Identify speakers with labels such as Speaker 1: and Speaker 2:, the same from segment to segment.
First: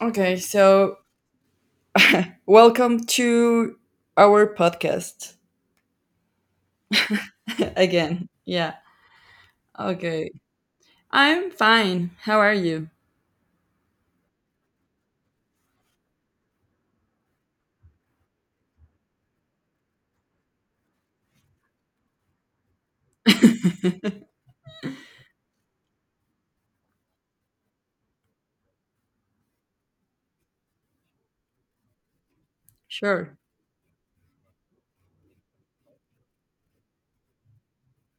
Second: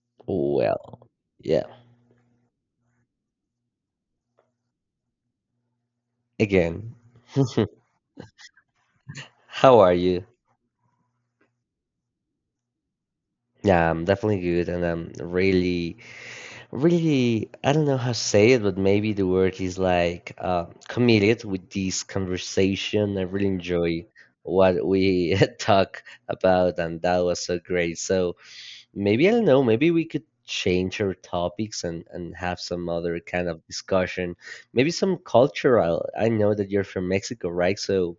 Speaker 1: Okay, so
Speaker 2: Well, yeah.
Speaker 1: welcome to our podcast
Speaker 2: Again,
Speaker 1: again. Yeah.
Speaker 2: how are you?
Speaker 1: Okay. I'm fine. How are you?
Speaker 2: Yeah, I'm definitely good, and I'm really, really, I don't know how to say it, but maybe the word is like committed with this conversation. I really enjoy what we talk about, and that was so great. So maybe I don't know, maybe we could change our topics and have some other
Speaker 1: Sure.
Speaker 2: kind of discussion. Maybe some cultural. I know that you're from Mexico, right? So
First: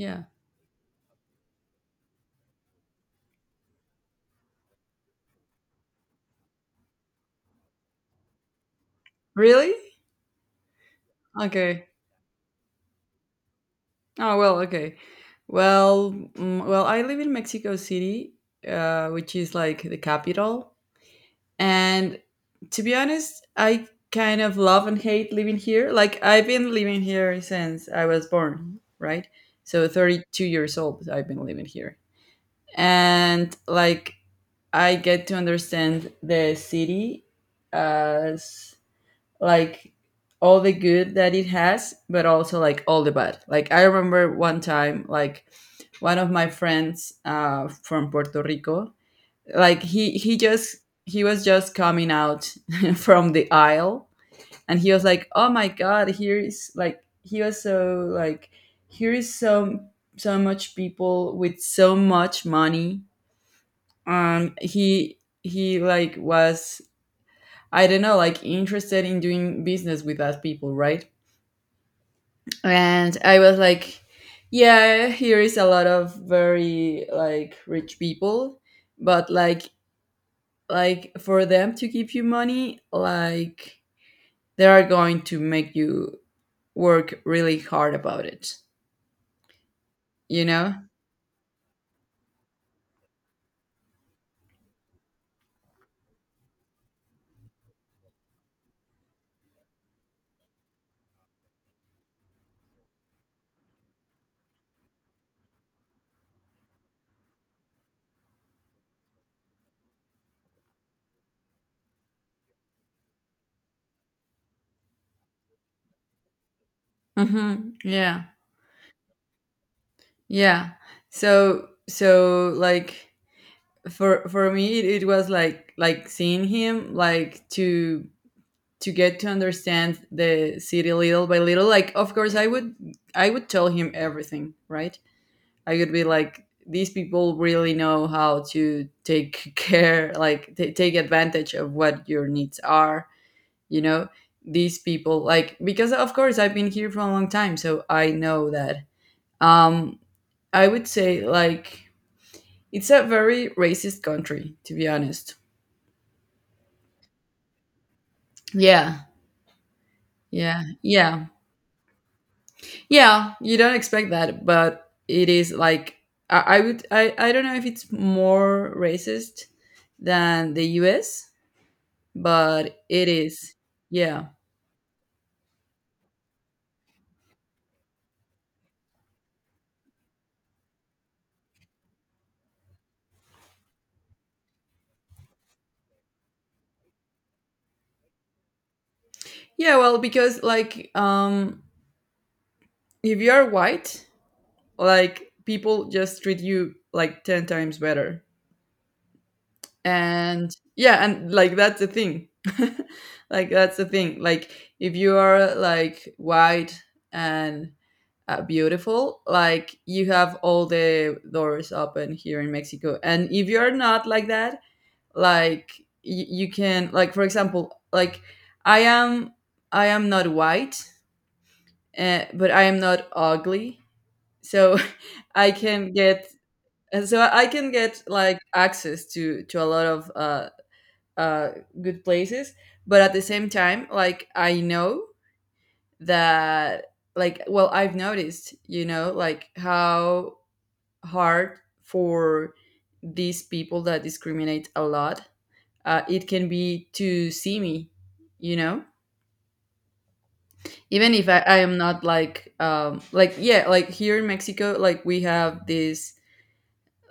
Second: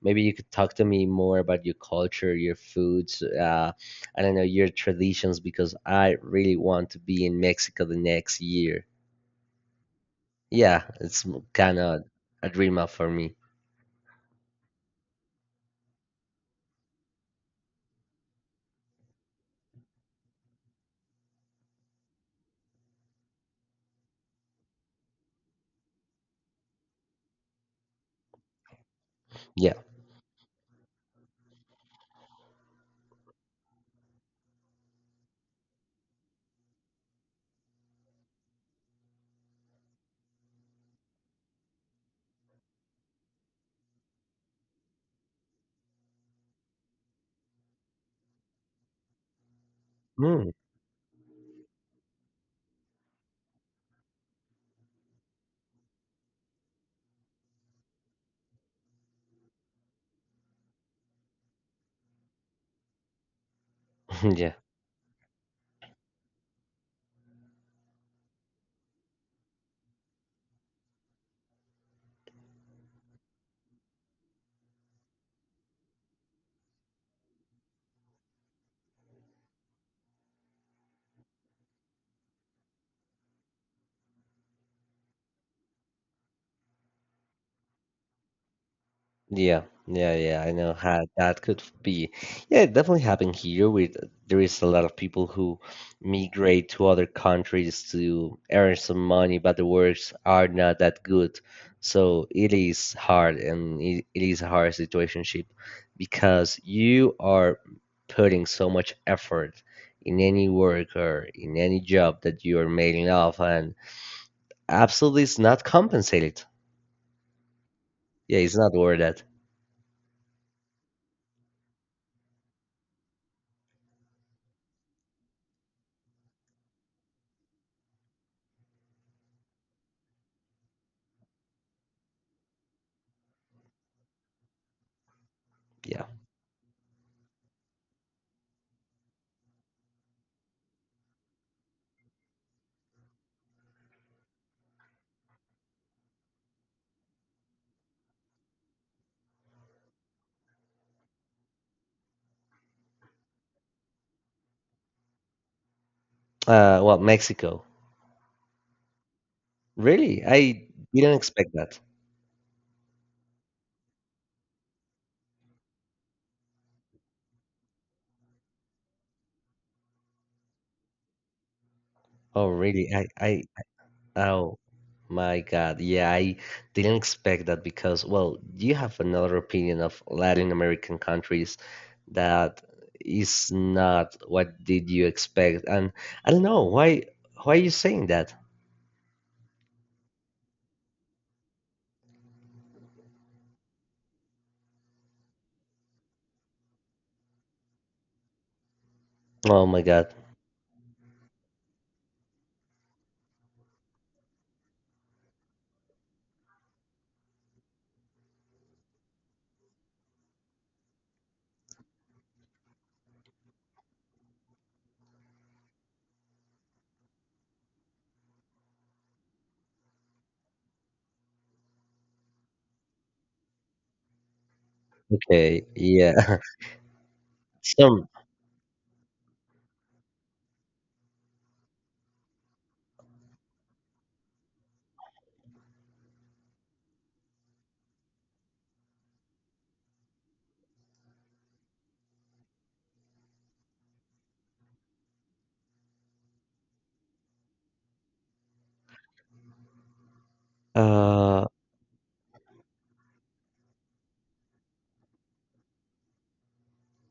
Speaker 2: maybe you could talk to me more about your culture, your foods, I don't know, your traditions because I really want to be in Mexico the next year.
Speaker 1: Really?
Speaker 2: Yeah, it's kind
Speaker 1: Okay.
Speaker 2: of a dream up for me.
Speaker 1: Oh, well, okay. Well, well, I live in Mexico City, which is like the capital. And to be honest, I kind of love and hate living here. Like I've been living here since I was born, right?
Speaker 2: Yeah.
Speaker 1: So 32 years old, I've been living here and like I get to understand the city as like all the good that it has, but also like all the bad. Like I remember one time, like one of my friends from Puerto Rico, like he
Speaker 2: Mm,
Speaker 1: just he was just coming out from the aisle, and he was like, "Oh my god, here is like he was so like here is so so much people with so much money,
Speaker 2: yeah.
Speaker 1: he like was I don't know like interested in doing business with us people, right? And I was like, yeah, here is a lot of very like rich people, but like for them to give you money, like they are going to make you work really hard about it,
Speaker 2: Yeah, yeah, yeah.
Speaker 1: you
Speaker 2: I know
Speaker 1: know.
Speaker 2: how that could be. Yeah, it definitely happened here. With there is a lot of people who migrate to other countries to earn some money, but the works are not that good. So it is hard, and it is a hard situationship because you are putting so much effort in any work or in any job that you are mailing off, and absolutely it's not compensated.
Speaker 1: Mm-hmm. Yeah.
Speaker 2: Yeah, it's not worth that.
Speaker 1: Yeah. So like, for me, it was like seeing him like to get to understand the city little by little. Like of course I would tell him everything, right? I would be
Speaker 2: Yeah.
Speaker 1: like, these people really know how to take care, like take advantage of what your needs are, you know. These people, like, because of course I've been here for a long time, so I know that, um I would say like it's a very racist country to be honest.
Speaker 2: Well, Mexico.
Speaker 1: Yeah
Speaker 2: Really?
Speaker 1: Yeah.
Speaker 2: I didn't
Speaker 1: Yeah,
Speaker 2: expect that.
Speaker 1: yeah. You don't expect that, but it is like I would. I don't know if it's more racist than the U.S.,
Speaker 2: Oh,
Speaker 1: but
Speaker 2: really?
Speaker 1: it is. Yeah,
Speaker 2: Oh my God. Yeah, I didn't expect that because, well, you have another opinion of Latin American countries that is not what did you expect. And I don't know why are you saying that?
Speaker 1: yeah. Well, because like, if you are white, like people just treat you like ten times better,
Speaker 2: Oh my God.
Speaker 1: and yeah, and like that's the thing. Like that's the thing. Like if you are like white and beautiful, like you have all the doors open here in Mexico, and if you're not like that, like you can, like for example, like I am, I am not white, but I am not ugly, so I
Speaker 2: Okay.
Speaker 1: can get,
Speaker 2: Yeah.
Speaker 1: so I can get
Speaker 2: Some,
Speaker 1: like access to a lot of uh, good places. But at the same time, like I know that like well I've noticed, you know, like how hard for these people that discriminate a lot. It can be to see me, you know, even if
Speaker 2: uh,
Speaker 1: I am not like, like, yeah, like here in Mexico, like we have these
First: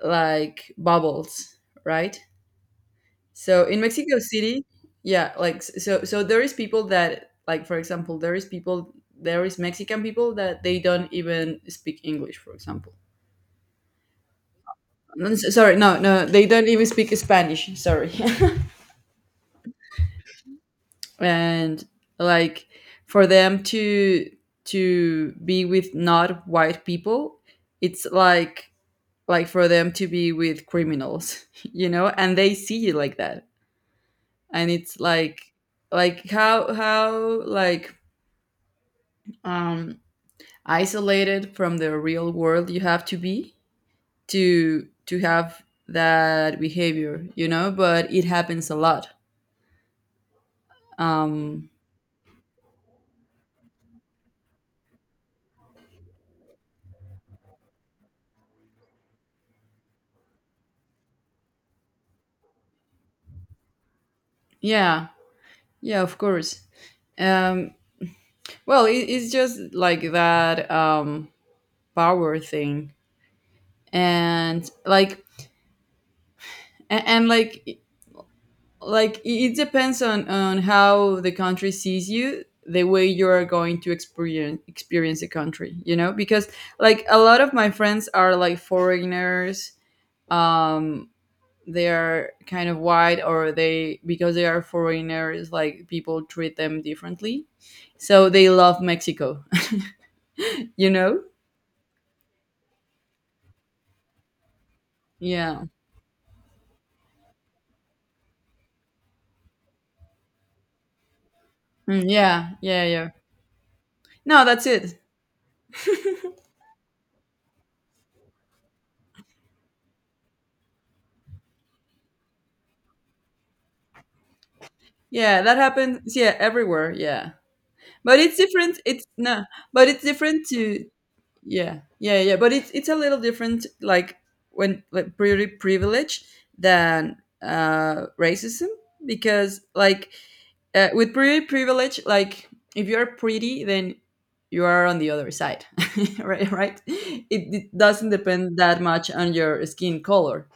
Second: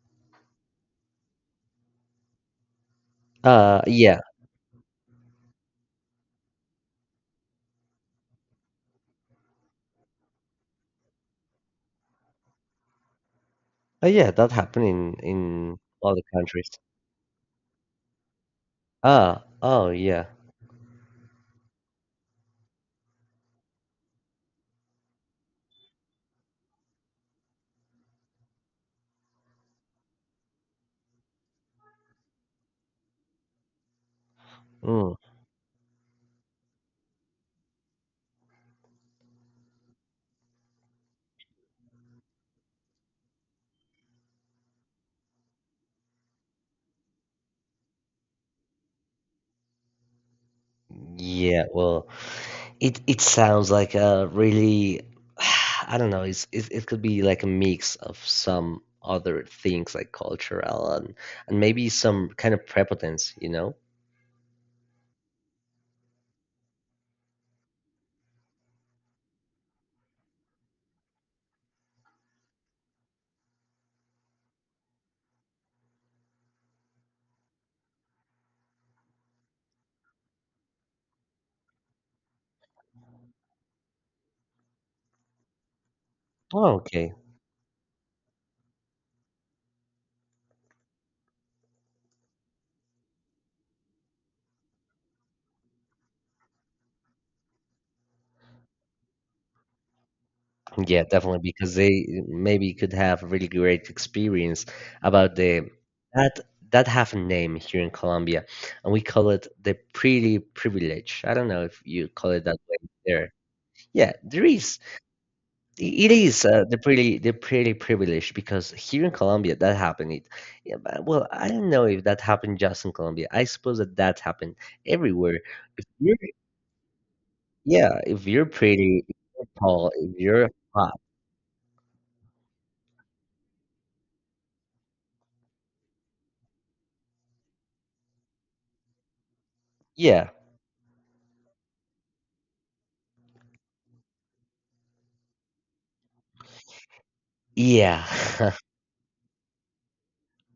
Speaker 1: like bubbles, right? So in Mexico
Speaker 2: yeah.
Speaker 1: City, yeah, like so, so there is people that, like, for example, there is people, there is Mexican people that they don't even speak English, for example.
Speaker 2: Oh, yeah, that happened in,
Speaker 1: No, sorry,
Speaker 2: in
Speaker 1: no,
Speaker 2: all the
Speaker 1: no, they don't
Speaker 2: countries.
Speaker 1: even speak Spanish. Sorry.
Speaker 2: Ah, oh, yeah.
Speaker 1: And like for them to be with not white people, it's like for them to be with criminals, you know, and they see it like that. And it's
Speaker 2: Mm.
Speaker 1: like how like, um isolated from the real world you have to be to have that behavior, you know, but it happens a lot.
Speaker 2: Yeah,
Speaker 1: um
Speaker 2: well. It sounds like a really I don't know, it's, it could be like a mix of some other things like cultural and maybe some kind of prepotence, you know?
Speaker 1: yeah. Yeah, of course. um Well, it's just like that, power thing, and like and like it depends on how the country sees you, the way you are going to experience the country, you know. Because
Speaker 2: Oh,
Speaker 1: like
Speaker 2: okay.
Speaker 1: a lot of my friends are like foreigners. Um, they are kind of white, or they because they are foreigners, like people treat them differently. So they love Mexico, you
Speaker 2: Yeah,
Speaker 1: know.
Speaker 2: definitely because they maybe could have a really great experience about
Speaker 1: Yeah.
Speaker 2: the that that have a name here in Colombia and we call it the pretty privilege. I don't know if
Speaker 1: Mm,
Speaker 2: you call it that way
Speaker 1: yeah.
Speaker 2: there. Yeah, there
Speaker 1: No, that's
Speaker 2: is
Speaker 1: it.
Speaker 2: it is. They're pretty. They're pretty privileged because here in Colombia that happened. It, yeah, but well, I don't know if that happened just in Colombia. I suppose that that happened
Speaker 1: Yeah,
Speaker 2: everywhere.
Speaker 1: that
Speaker 2: If
Speaker 1: happens.
Speaker 2: you're,
Speaker 1: Yeah, everywhere. Yeah,
Speaker 2: yeah,
Speaker 1: but
Speaker 2: if
Speaker 1: it's
Speaker 2: you're
Speaker 1: different.
Speaker 2: pretty,
Speaker 1: It's
Speaker 2: if
Speaker 1: no,
Speaker 2: you're
Speaker 1: but
Speaker 2: tall,
Speaker 1: it's
Speaker 2: if
Speaker 1: different
Speaker 2: you're
Speaker 1: to
Speaker 2: hot,
Speaker 1: yeah, But it's a little different, like when like pretty privilege than racism, because like,
Speaker 2: yeah,
Speaker 1: with pretty privilege, like if you're pretty, then you are on the other side, right? Right? It
Speaker 2: yeah,
Speaker 1: doesn't depend that much on your skin color.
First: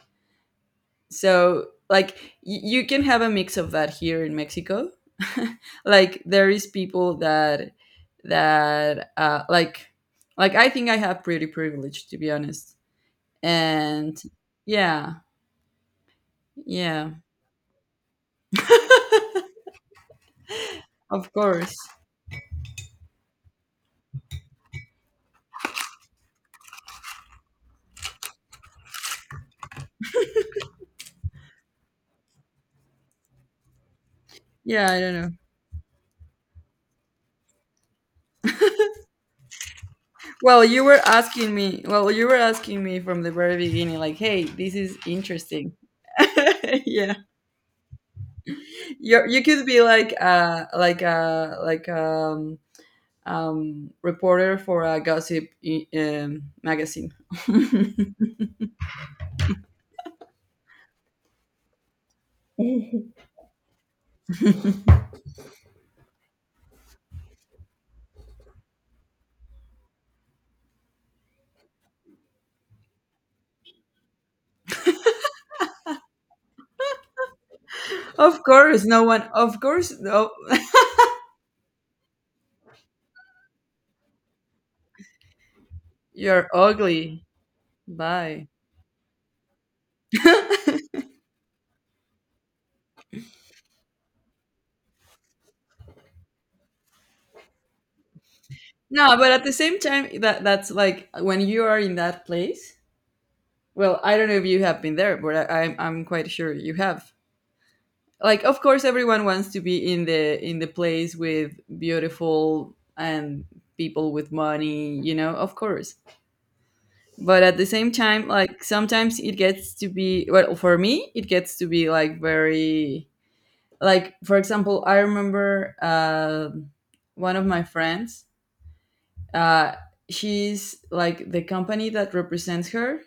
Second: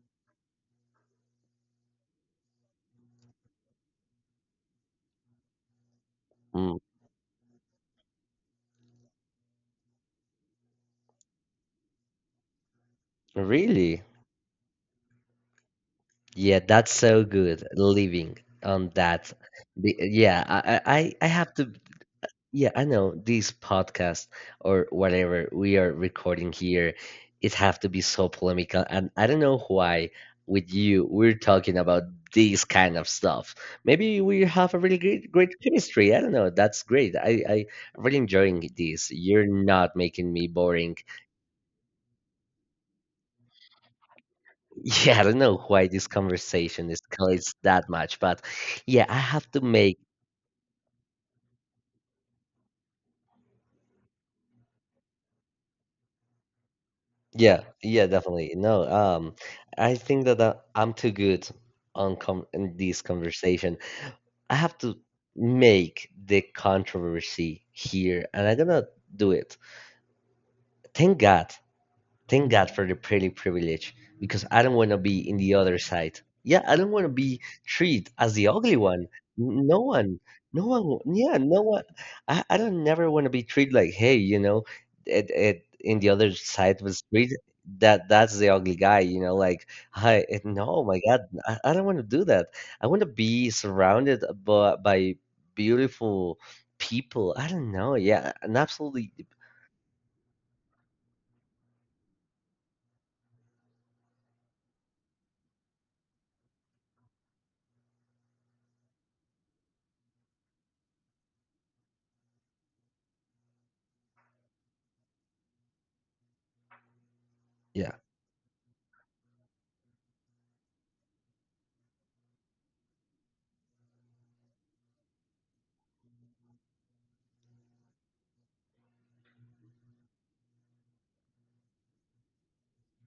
Speaker 1: So like you can have a mix of that here in Mexico, like there is
Speaker 2: mm,
Speaker 1: people that that uh like like I think I have pretty privilege to be honest.
Speaker 2: really,
Speaker 1: And yeah,
Speaker 2: yeah. That's
Speaker 1: yeah,
Speaker 2: so good living on that. Be- yeah, I
Speaker 1: of
Speaker 2: have to.
Speaker 1: course.
Speaker 2: Yeah, I know this podcast or whatever we are recording here, it have to be so polemical, and I don't know why with you we're talking about these kind of stuff. Maybe we have a
Speaker 1: Yeah,
Speaker 2: really
Speaker 1: I don't know.
Speaker 2: great great chemistry. I don't know. That's great. I really enjoying this. You're not making me
Speaker 1: Well, you
Speaker 2: boring.
Speaker 1: were asking me well you were asking me from the very beginning like, hey, this is
Speaker 2: Yeah, I don't know
Speaker 1: interesting.
Speaker 2: why this conversation
Speaker 1: Yeah,
Speaker 2: escalates that much, but yeah, I
Speaker 1: you
Speaker 2: have to
Speaker 1: could be
Speaker 2: make
Speaker 1: like reporter for a gossip, magazine.
Speaker 2: yeah, yeah, definitely. No, I think that I'm too good on com in this conversation. I have to make the controversy here, and I'm gonna do it. Thank God thank God for the pretty privilege because I don't want to be in the other side. Yeah, I don't want to be treated as
Speaker 1: Of
Speaker 2: the ugly
Speaker 1: course, no
Speaker 2: one.
Speaker 1: one. Of
Speaker 2: N- no
Speaker 1: course,
Speaker 2: one,
Speaker 1: no.
Speaker 2: no one, w- yeah, no one. I don't never want to be treated like, hey, you know, in the other
Speaker 1: You're
Speaker 2: side of the
Speaker 1: ugly.
Speaker 2: street, that that's
Speaker 1: Bye.
Speaker 2: the ugly guy, you know, like, hi, it- no, my
Speaker 1: No,
Speaker 2: God, I don't want to do that. I want to be surrounded by beautiful people. I don't know. Yeah, and absolutely.
Speaker 1: but at the same time, that that's like when you are in that place. Well, I don't know if you have been there, but I'm quite sure you have. Like, of course, everyone wants to be in the place with beautiful and people with money. You know, of course. But at the same
Speaker 2: Yeah.
Speaker 1: time, like sometimes it gets to be, well, for me, it gets to be like very, like for example, I remember one of my friends, uh, she's like, the company that represents her,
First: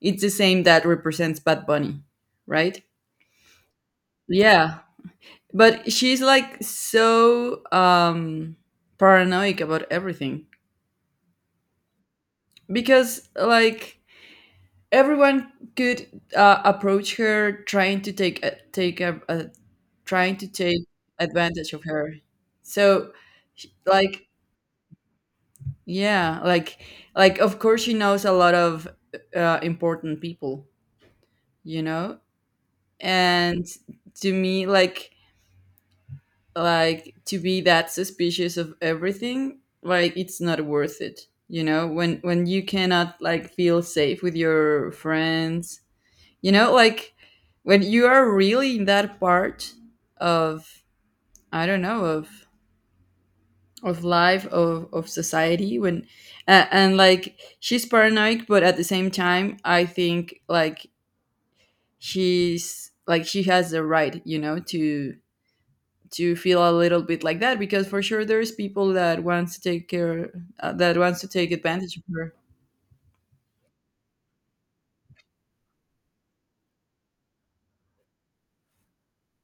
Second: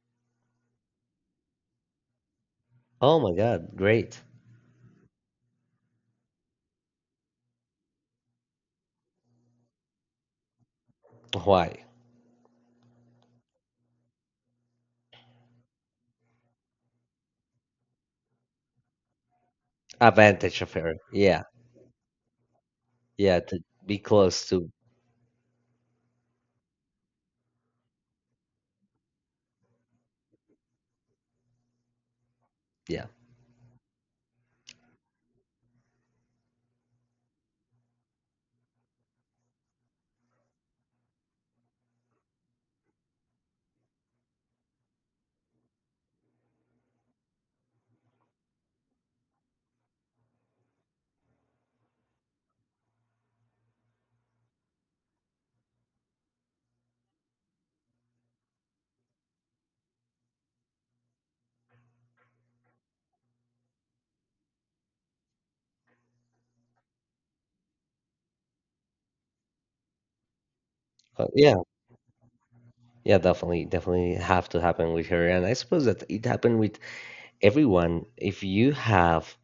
Speaker 1: it's the same that represents Bad Bunny, right?
Speaker 2: Oh my God, great.
Speaker 1: Yeah. But she's like so, paranoid about everything,
Speaker 2: Why?
Speaker 1: because like everyone could approach her trying to trying to
Speaker 2: Advantage of
Speaker 1: take
Speaker 2: her. Yeah,
Speaker 1: advantage of her. So
Speaker 2: yeah, to
Speaker 1: she-
Speaker 2: be
Speaker 1: like
Speaker 2: close to
Speaker 1: yeah, like of course she knows a lot of important people, you know.
Speaker 2: yeah.
Speaker 1: And to me, like to be that suspicious of everything, like, it's not worth it, you know, when you cannot like feel safe with your friends. You know, like when you are really in that part of, I don't know, of life of society, when and like she's paranoid, but at the same time, I think like she has the right, you know, to feel a little bit like that, because for sure there's people that wants to take
Speaker 2: Yeah,
Speaker 1: advantage of her.
Speaker 2: yeah, definitely, definitely have to happen with her, and I suppose that it happened with everyone. If you have,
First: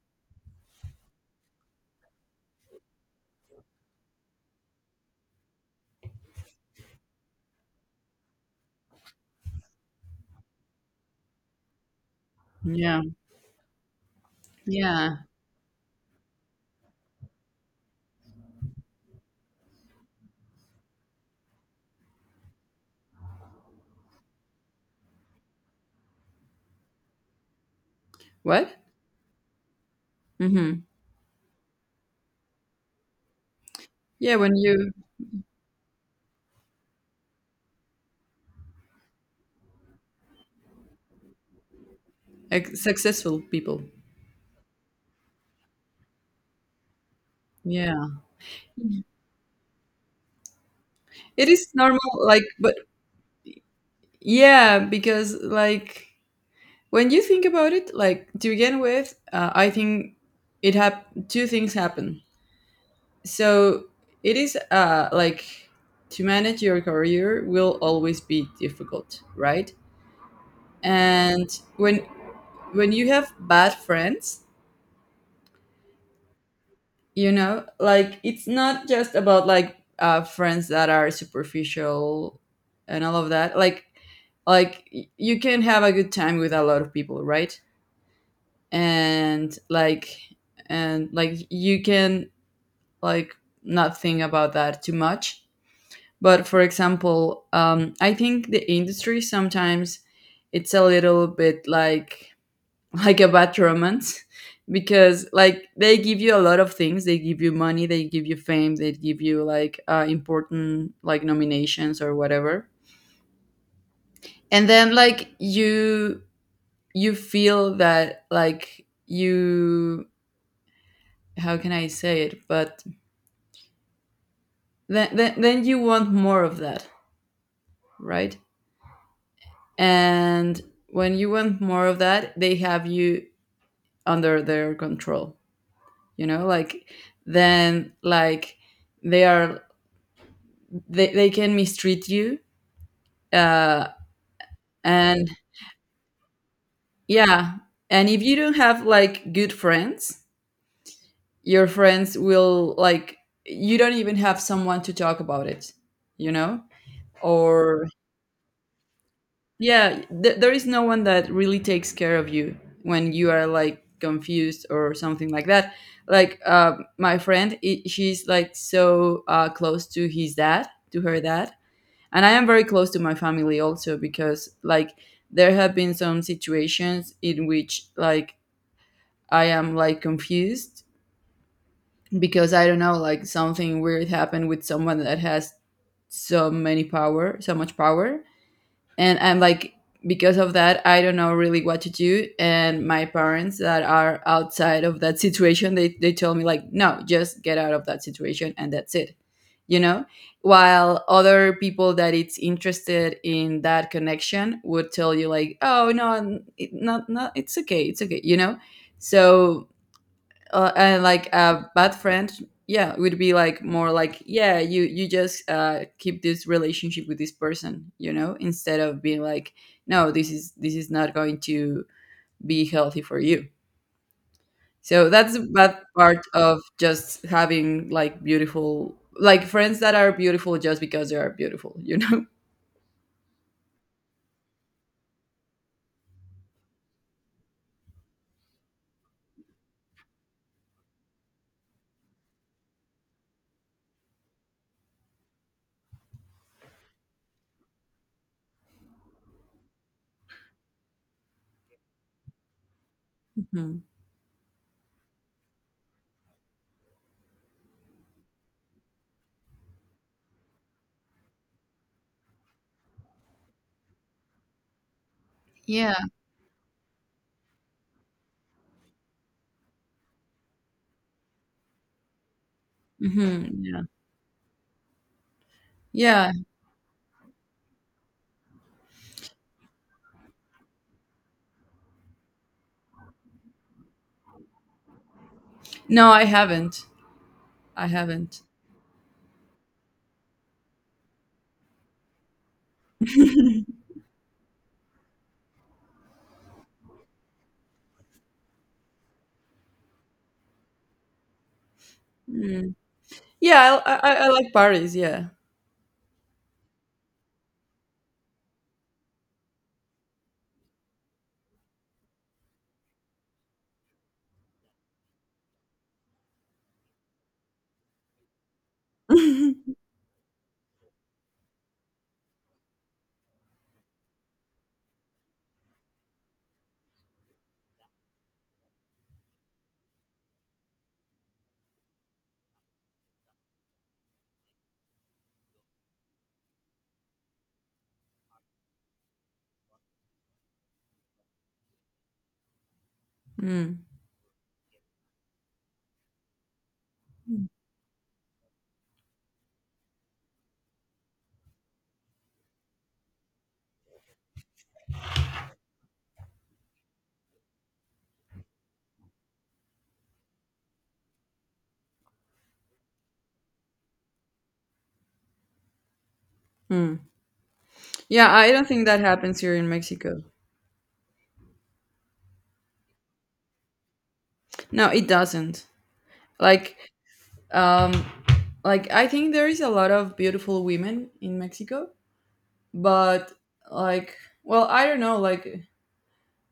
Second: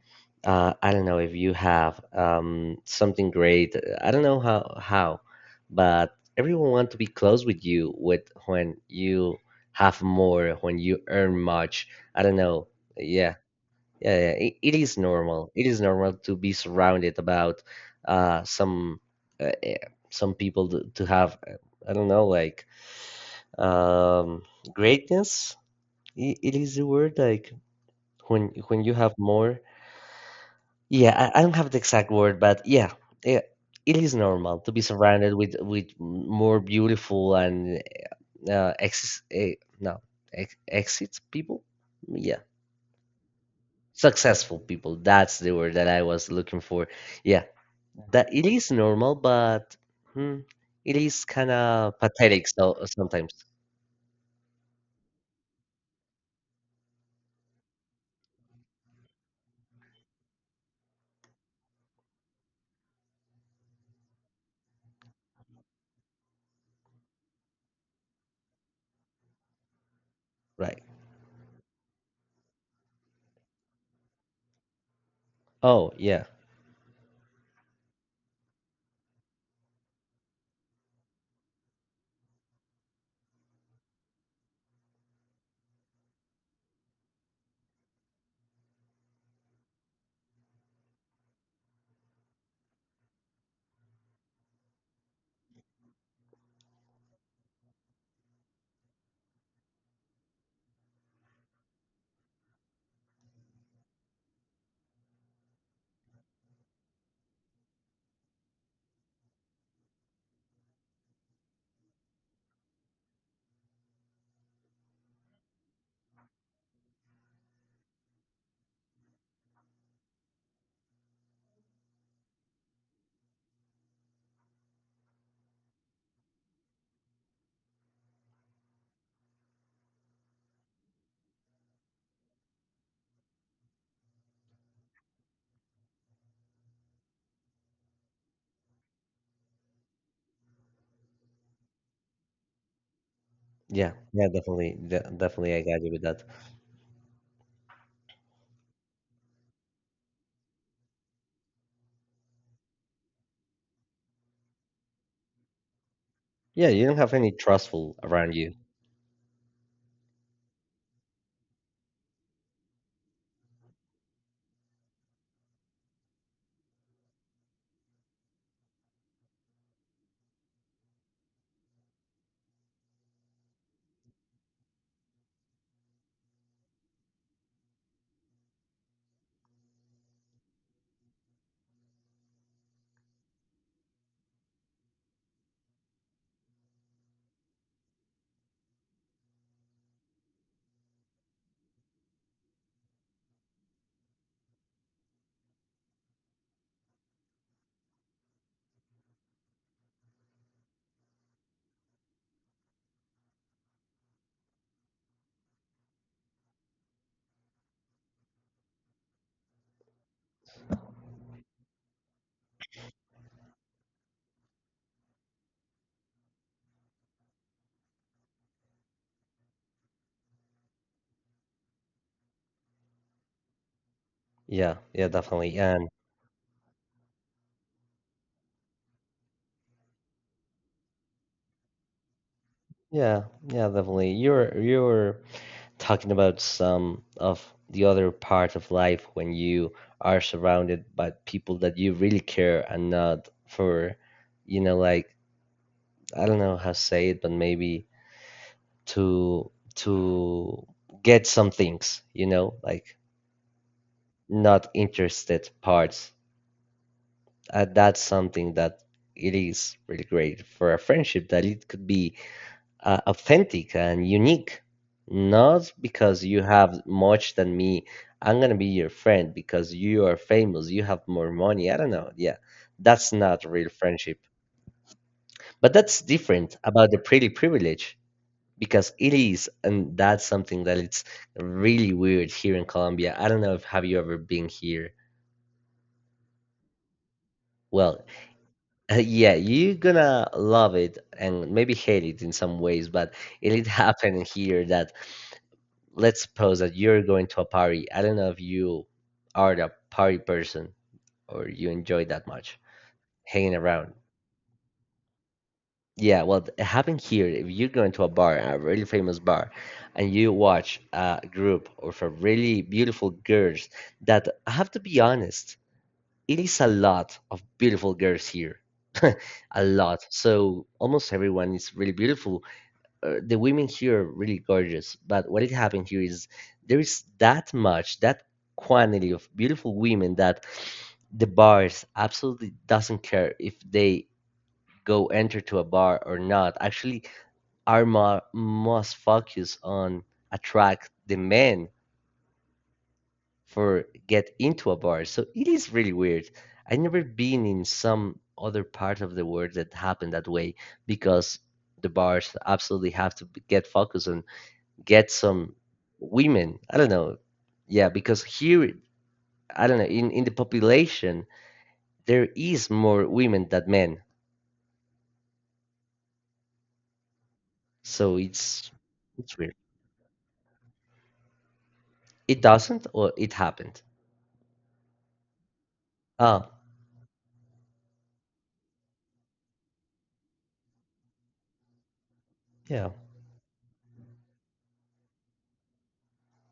Speaker 2: I don't know, if you have something great, I don't know how, but everyone want to be close with you with when you have more, when you earn much. I don't know.
Speaker 1: Yeah.
Speaker 2: Yeah, yeah, yeah, it is
Speaker 1: Yeah.
Speaker 2: normal. It is normal to be surrounded about some uh, eh, some people to have I don't know like um, greatness. It is the word like
Speaker 1: What?
Speaker 2: when you have more.
Speaker 1: Mm-hmm.
Speaker 2: Yeah, I don't have the exact word, but yeah, yeah, it is
Speaker 1: Yeah, when
Speaker 2: normal to be
Speaker 1: you,
Speaker 2: surrounded with more beautiful and ex no ex exits people. Yeah,
Speaker 1: like, successful people.
Speaker 2: successful people. That's the word that I was looking for. Yeah
Speaker 1: Yeah.
Speaker 2: that it is normal, but hmm, it is
Speaker 1: It
Speaker 2: kind
Speaker 1: is normal,
Speaker 2: of
Speaker 1: like,
Speaker 2: pathetic.
Speaker 1: but
Speaker 2: So sometimes,
Speaker 1: yeah, because like when you think about it, like to begin with, I think two things happen. So it is like to manage your career will always be difficult, right?
Speaker 2: right?
Speaker 1: And when when you have bad friends,
Speaker 2: Oh yeah,
Speaker 1: you know, like it's not just about like friends that are superficial and all of that, like you can have a good time with a lot of people, right? And like and like you can like not think about that too much. But for example, I think the industry sometimes it's a little bit like like a bad romance, because like they give you a lot of things, they give you money, they give you fame, they give you like important like nominations or whatever. And then like you feel that like, you, how can I say it? But then you want more of that, right? And when you want more of that, they have you under their control, you know, like then like they are they can mistreat you, uh,
Speaker 2: yeah, yeah. Definitely, de-
Speaker 1: and
Speaker 2: definitely, I got you with that.
Speaker 1: yeah. And if you don't have like good friends, your friends will like, you don't even have someone to talk about it, you know.
Speaker 2: Yeah, you don't have any
Speaker 1: Or
Speaker 2: trustful around you.
Speaker 1: yeah, there is no one that really takes care of you when you are like confused or something like that. Like, my friend, I she's like so close to his dad to her dad. And I am very close to my family also, because like there have been some situations in which like I am like confused, because I don't know, like something weird happened with someone that has so much power. And I'm like, because of that, I don't know really what to do. And my parents that are outside of that situation, they told me like, no, just get out of that situation and that's it, you know. While other people that it's interested in that connection would tell you like, oh no, not it's okay, it's okay, you know. So and like a bad friend, yeah, would be like more like, yeah, you just keep this relationship with this person, you know, instead of being like no, this is not going to be healthy for you.
Speaker 2: Yeah, yeah,
Speaker 1: So that's the
Speaker 2: definitely,
Speaker 1: bad
Speaker 2: and
Speaker 1: part of just having like beautiful, like friends that are beautiful just because they are beautiful. You know.
Speaker 2: yeah, yeah, definitely. You're talking about some of the other part of life when you are surrounded by people that you really care and not for, you know, like I don't know how to say it, but maybe to get some things you know like
Speaker 1: Mhm.
Speaker 2: not interested parts, that's something that it is really great for a friendship that it could be authentic and unique, not
Speaker 1: Yeah.
Speaker 2: because you have much than me, I'm gonna be your friend because you are famous, you have more money, I don't know, yeah, that's not
Speaker 1: Hmm.
Speaker 2: real
Speaker 1: Yeah.
Speaker 2: friendship, but that's
Speaker 1: Yeah.
Speaker 2: different about the pretty privilege because it is and that's something that it's really weird here in Colombia. I don't know if have you ever been here.
Speaker 1: No, I haven't. I
Speaker 2: Well,
Speaker 1: haven't.
Speaker 2: yeah, you're gonna love it and maybe hate it in some ways, but it did happen here that let's suppose that you're going to a party. I don't know if you are the party person or you enjoy that much
Speaker 1: Mm.
Speaker 2: hanging
Speaker 1: Yeah,
Speaker 2: around.
Speaker 1: I like Paris, yeah.
Speaker 2: Yeah, well, it happened here. If you go into a bar, a really famous bar, and you watch a group of a really beautiful girls that, I have to be honest, it is a lot of beautiful girls here. A lot. So almost everyone is really beautiful. The women here are really gorgeous. But what it happened here is there is that much, that quantity of beautiful women that the bars absolutely doesn't care if they go enter to a bar or not. Actually, Arma must focus on attract the men
Speaker 1: Mm,
Speaker 2: for get into a bar. So it is really weird. I never been in some other part of the world that happened that way because the bars absolutely have to b- get focused on get some women. I don't know. Yeah, because here I don't know in the population there is more women than men.
Speaker 1: mm.
Speaker 2: So
Speaker 1: Yeah, I don't think that
Speaker 2: it's
Speaker 1: happens here
Speaker 2: weird.
Speaker 1: in Mexico.
Speaker 2: It doesn't or it happened.
Speaker 1: No, it doesn't.
Speaker 2: Oh,
Speaker 1: Like, um, like, I think there is a lot of beautiful women in Mexico,
Speaker 2: yeah.
Speaker 1: but like, well, I don't know. Like,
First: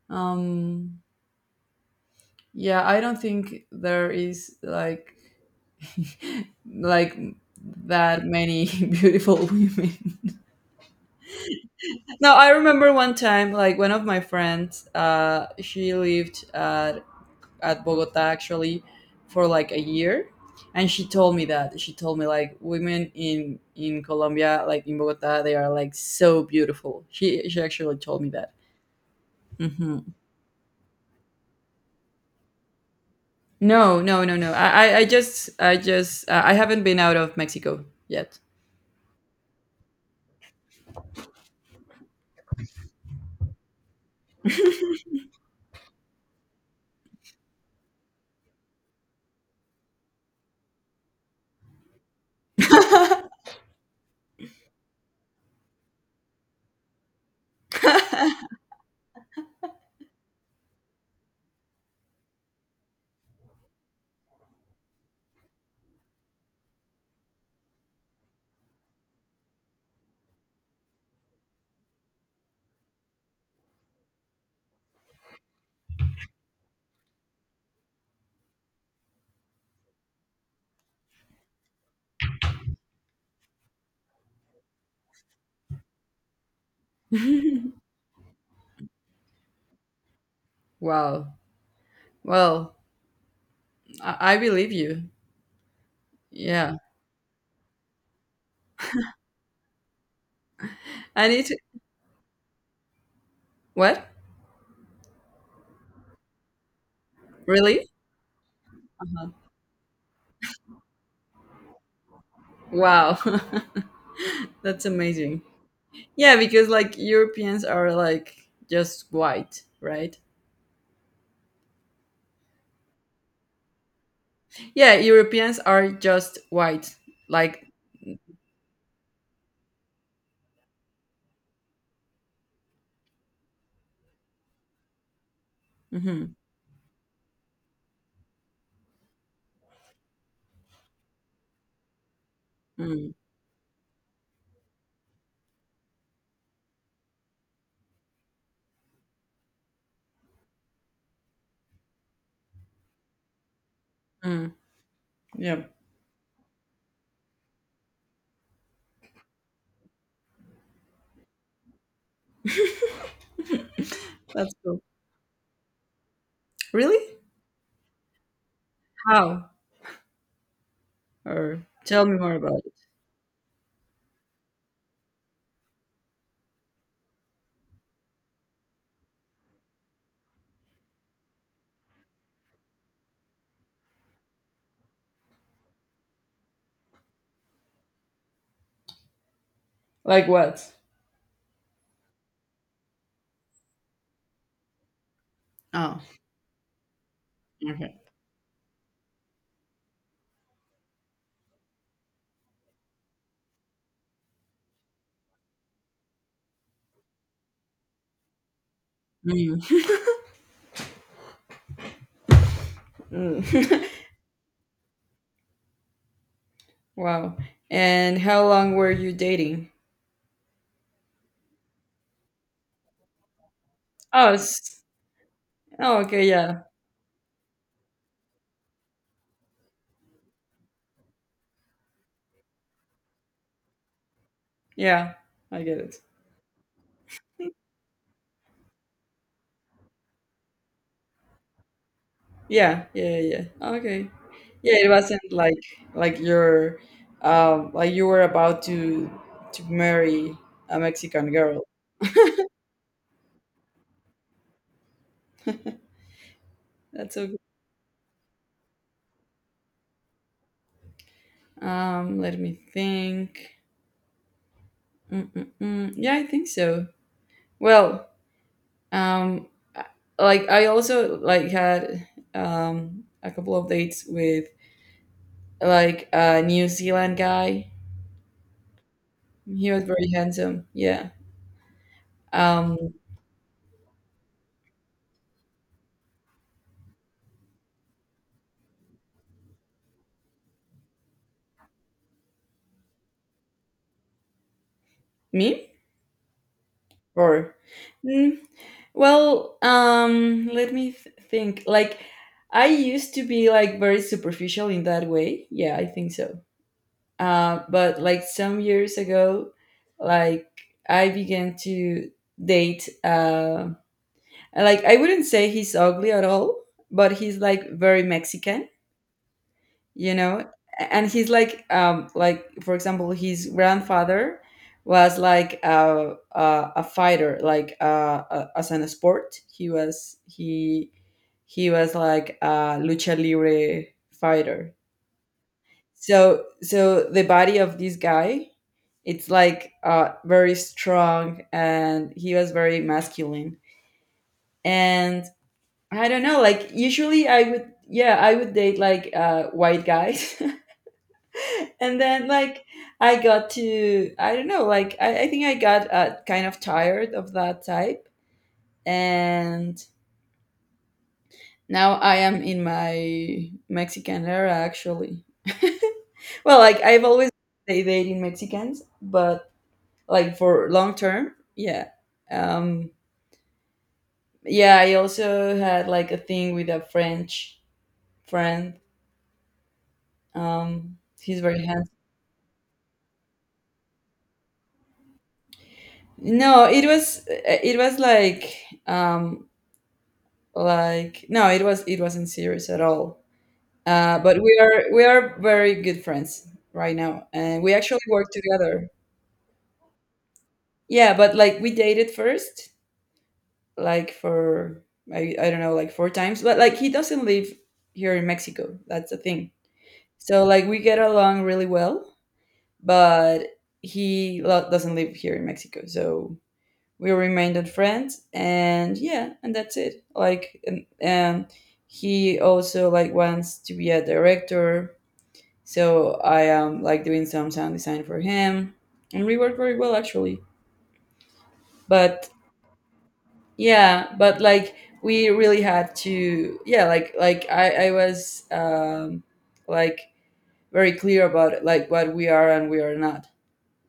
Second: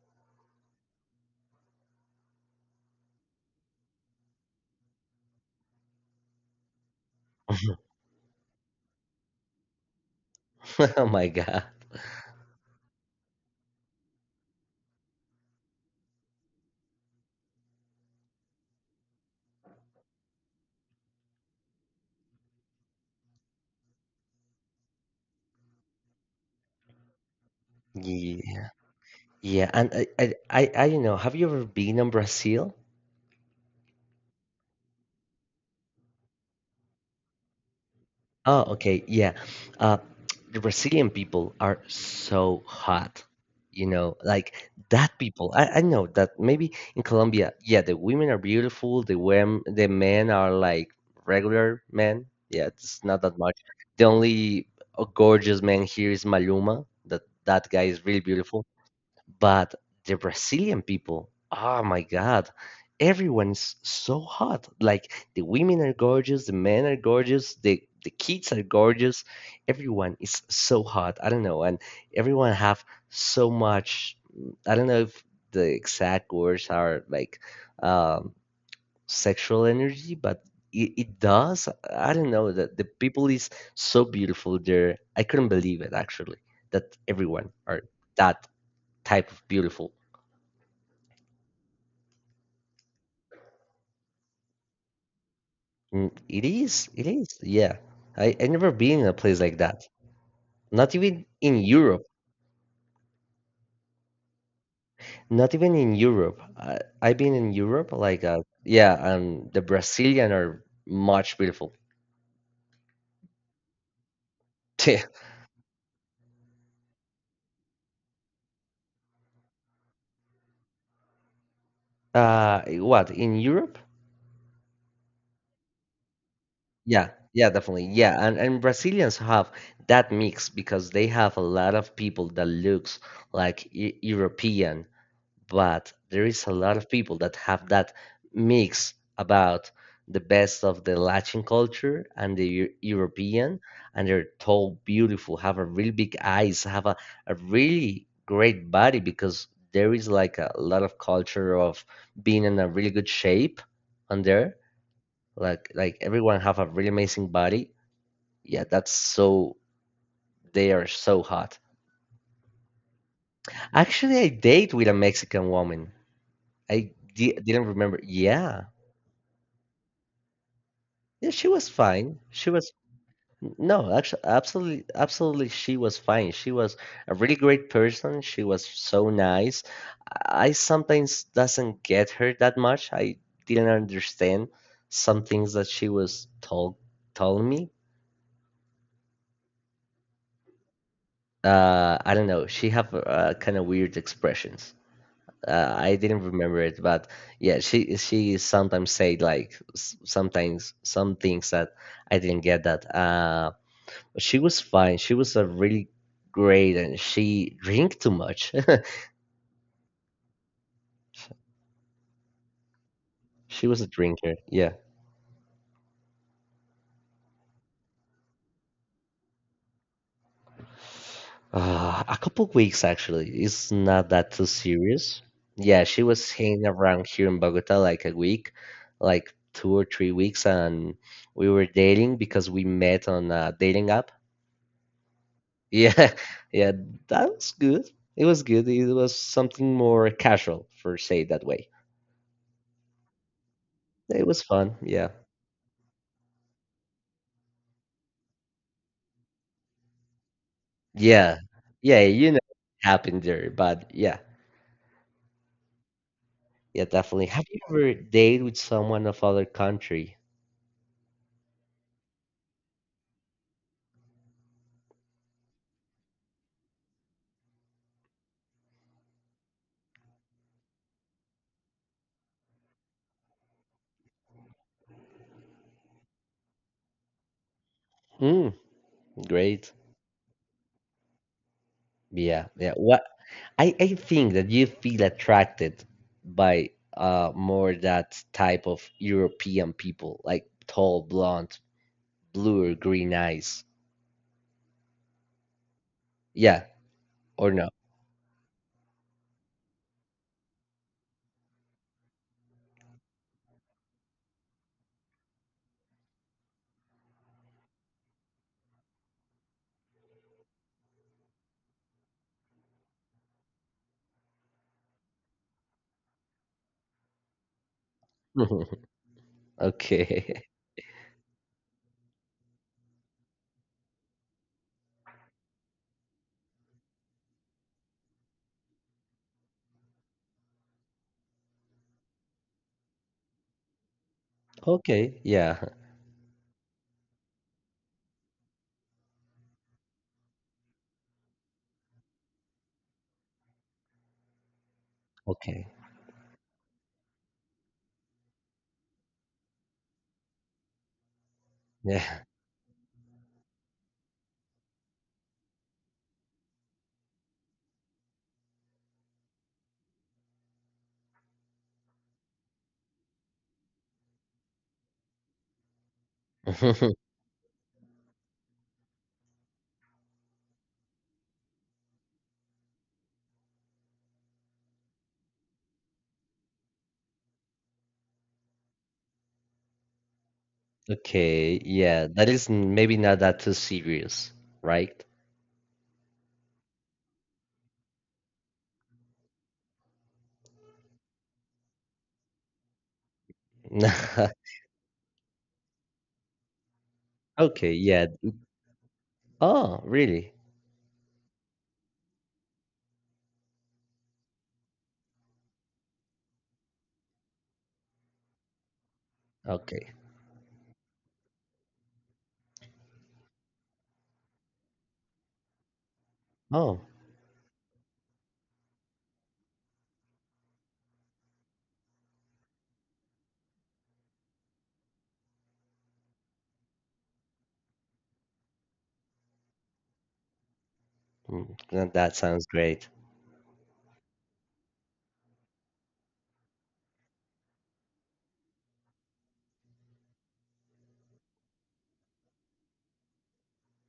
Speaker 1: um, yeah, I don't think there is like, like that many beautiful women.
Speaker 2: oh my god.
Speaker 1: No, I remember one time, like one of my friends, she lived at Bogota actually for like a year, and she told me like women in Colombia, like in Bogota, they are like so beautiful. She actually told me that.
Speaker 2: Yeah, yeah, and
Speaker 1: Hmm.
Speaker 2: I don't know. Have you ever been in Brazil?
Speaker 1: No, no, no, no, I I just I just I haven't been out of Mexico yet.
Speaker 2: Oh, okay, yeah. Uh, the Brazilian people are so hot, you know, like that people. I know that maybe in Colombia, yeah, the women are beautiful. The women, the men are like regular men. Yeah, it's not that much. The only gorgeous man here is Maluma. That that guy is really beautiful. But the Brazilian people, oh my God, everyone's so hot. Like the women are gorgeous, the men are gorgeous, the kids are gorgeous. Everyone is so hot. I don't know, and everyone have so much. I don't know if the exact words are like um, sexual energy, but it does. I don't know that the people is so beautiful there. I couldn't believe it actually that everyone are that type of beautiful.
Speaker 1: Wow. Well, I believe you.
Speaker 2: Mm, it
Speaker 1: Yeah.
Speaker 2: is. It is. Yeah. I never been in a place like that. Not even
Speaker 1: And it's...
Speaker 2: in Europe.
Speaker 1: What?
Speaker 2: Not even in Europe. I, I've been in
Speaker 1: Really?
Speaker 2: Europe, like, yeah, and the Brazilian are much beautiful.
Speaker 1: Wow. That's amazing. Yeah, because like Europeans are like just white, right?
Speaker 2: Uh, what, in Europe?
Speaker 1: Yeah, Europeans are just white.
Speaker 2: Yeah. Yeah,
Speaker 1: Like,
Speaker 2: definitely. Yeah. And Brazilians have that mix because they have a lot of people that looks like e European, but there
Speaker 1: mhm.
Speaker 2: is a lot of people that have that mix about the best of the Latin culture and the Eu-
Speaker 1: Mm,
Speaker 2: European, and they're tall, beautiful, have a really big eyes, have a really great body because there is like a lot of culture of being in a really good shape on
Speaker 1: mm.
Speaker 2: there.
Speaker 1: Yeah.
Speaker 2: Like everyone have a really amazing body. Yeah, that's so they are so hot. Actually, I
Speaker 1: That's
Speaker 2: date
Speaker 1: cool.
Speaker 2: with a Mexican woman. I
Speaker 1: Really?
Speaker 2: di- didn't remember. Yeah.
Speaker 1: How?
Speaker 2: Yeah, she
Speaker 1: Or
Speaker 2: was
Speaker 1: tell me
Speaker 2: fine.
Speaker 1: more
Speaker 2: She
Speaker 1: about
Speaker 2: was
Speaker 1: it.
Speaker 2: no, actually, absolutely, absolutely, she was fine. She was a really great person. She was so nice. I sometimes doesn't get her that much. I didn't understand some things that she was told me.
Speaker 1: Like what?
Speaker 2: I don't know. She have kind of weird expressions. I
Speaker 1: Oh,
Speaker 2: didn't remember it, but yeah,
Speaker 1: okay.
Speaker 2: she sometimes said like s- sometimes some things that I didn't get that. Um, she was fine. She was a really great, and she drank too much.
Speaker 1: Mm.
Speaker 2: She was
Speaker 1: Mm.
Speaker 2: a drinker. Yeah.
Speaker 1: Wow. And how long were you dating?
Speaker 2: A couple weeks actually. It's not that
Speaker 1: Oh,
Speaker 2: too
Speaker 1: s-
Speaker 2: serious. Yeah,
Speaker 1: oh,
Speaker 2: she
Speaker 1: okay,
Speaker 2: was
Speaker 1: yeah,
Speaker 2: hanging around here in Bogota like a week, like 2 or 3 weeks, and we were dating because we met on a dating app.
Speaker 1: yeah, I get it.
Speaker 2: Yeah, yeah, that was good. It was good. It was something more casual, for say it that way.
Speaker 1: Yeah, yeah, yeah, yeah. Oh, okay.
Speaker 2: It was
Speaker 1: Yeah,
Speaker 2: fun.
Speaker 1: it
Speaker 2: Yeah.
Speaker 1: wasn't like you're like you were about to marry a Mexican
Speaker 2: Yeah.
Speaker 1: girl.
Speaker 2: Yeah, you know what happened there, but yeah. Yeah,
Speaker 1: That's
Speaker 2: definitely.
Speaker 1: so good.
Speaker 2: Have you ever dated with someone of other country?
Speaker 1: Let me think. Mm-mm-mm. Yeah, I think so. Well, um, I- like I also like had a couple of dates with like a New Zealand guy.
Speaker 2: Mm,
Speaker 1: He
Speaker 2: great.
Speaker 1: was very handsome. Yeah.
Speaker 2: Yeah, yeah.
Speaker 1: Um,
Speaker 2: What I think that you feel attracted by more that type of European people, like tall, blonde, blue or green eyes.
Speaker 1: Me?
Speaker 2: Yeah, or
Speaker 1: Or,
Speaker 2: no.
Speaker 1: mm, well, let me think. Like, I used to be like very superficial in that way. Yeah, I think so. But like some years ago, like I began to date. Like I wouldn't say he's ugly at all, but he's like very Mexican you know
Speaker 2: Okay.
Speaker 1: and he's like like, for example, his grandfather was like a fighter, like as an sport. He was like a lucha libre fighter.
Speaker 2: Okay. Yeah.
Speaker 1: So the body of this guy, it's like very strong, and he was very masculine. And
Speaker 2: Okay.
Speaker 1: I don't know, like usually, I would yeah I would date like white guys. And
Speaker 2: Yeah.
Speaker 1: then like I got to, I don't know, like I think I got, kind of tired of that type. And now I am in my Mexican era, actually. Well, like I've always been dating Mexicans, but like for long term. Yeah. um yeah, I also had like a thing with a French friend. He's
Speaker 2: Okay.
Speaker 1: very handsome.
Speaker 2: Yeah. That is maybe not that too serious, right?
Speaker 1: No, it was, it was like, um like no, it wasn't serious at all. But we are very good friends right now, and
Speaker 2: Okay,
Speaker 1: we actually
Speaker 2: yeah.
Speaker 1: work together.
Speaker 2: Oh, really?
Speaker 1: Yeah, but like we dated first, like for, I don't know, like four times. But like he doesn't live here in Mexico, that's the thing.
Speaker 2: Okay.
Speaker 1: So like we get along really well, but he doesn't live here in Mexico. So
Speaker 2: Oh,
Speaker 1: we remained friends, and yeah, and that's it. Like, and he also like wants to be a director. So I am like doing some sound design for him, and we work very well actually.
Speaker 2: that
Speaker 1: But
Speaker 2: sounds great.
Speaker 1: yeah, but like we really had to, yeah, like I was, like very clear about like what we are and we are not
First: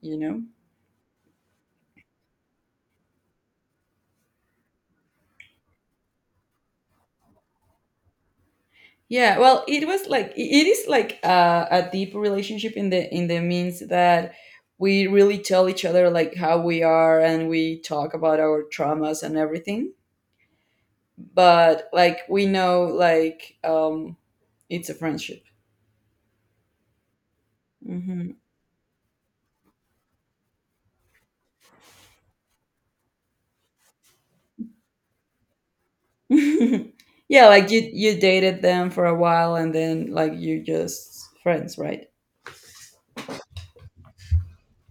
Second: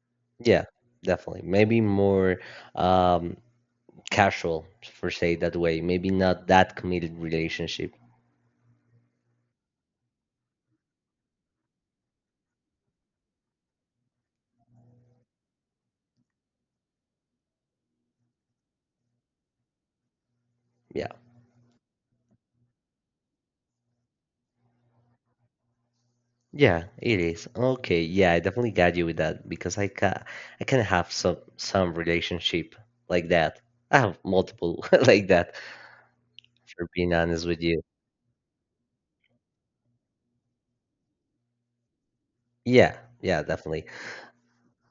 Speaker 1: you know
Speaker 2: Yeah, definitely. Maybe more um casual for say that way. Maybe not that committed relationship.
Speaker 1: Yeah, well, it was like, it is like a deep relationship in the means that we really tell each other like how we are, and we talk about our traumas and everything.
Speaker 2: Yeah.
Speaker 1: But like we know, like, it's a friendship.
Speaker 2: Yeah, it is. Okay, yeah,
Speaker 1: Hmm.
Speaker 2: I definitely got you with that because I can have some relationship like that. I have multiple like that, for being
Speaker 1: Yeah,
Speaker 2: honest with
Speaker 1: like you
Speaker 2: you.
Speaker 1: you dated them for a while, and then like you just friends, right?
Speaker 2: Yeah, yeah, definitely.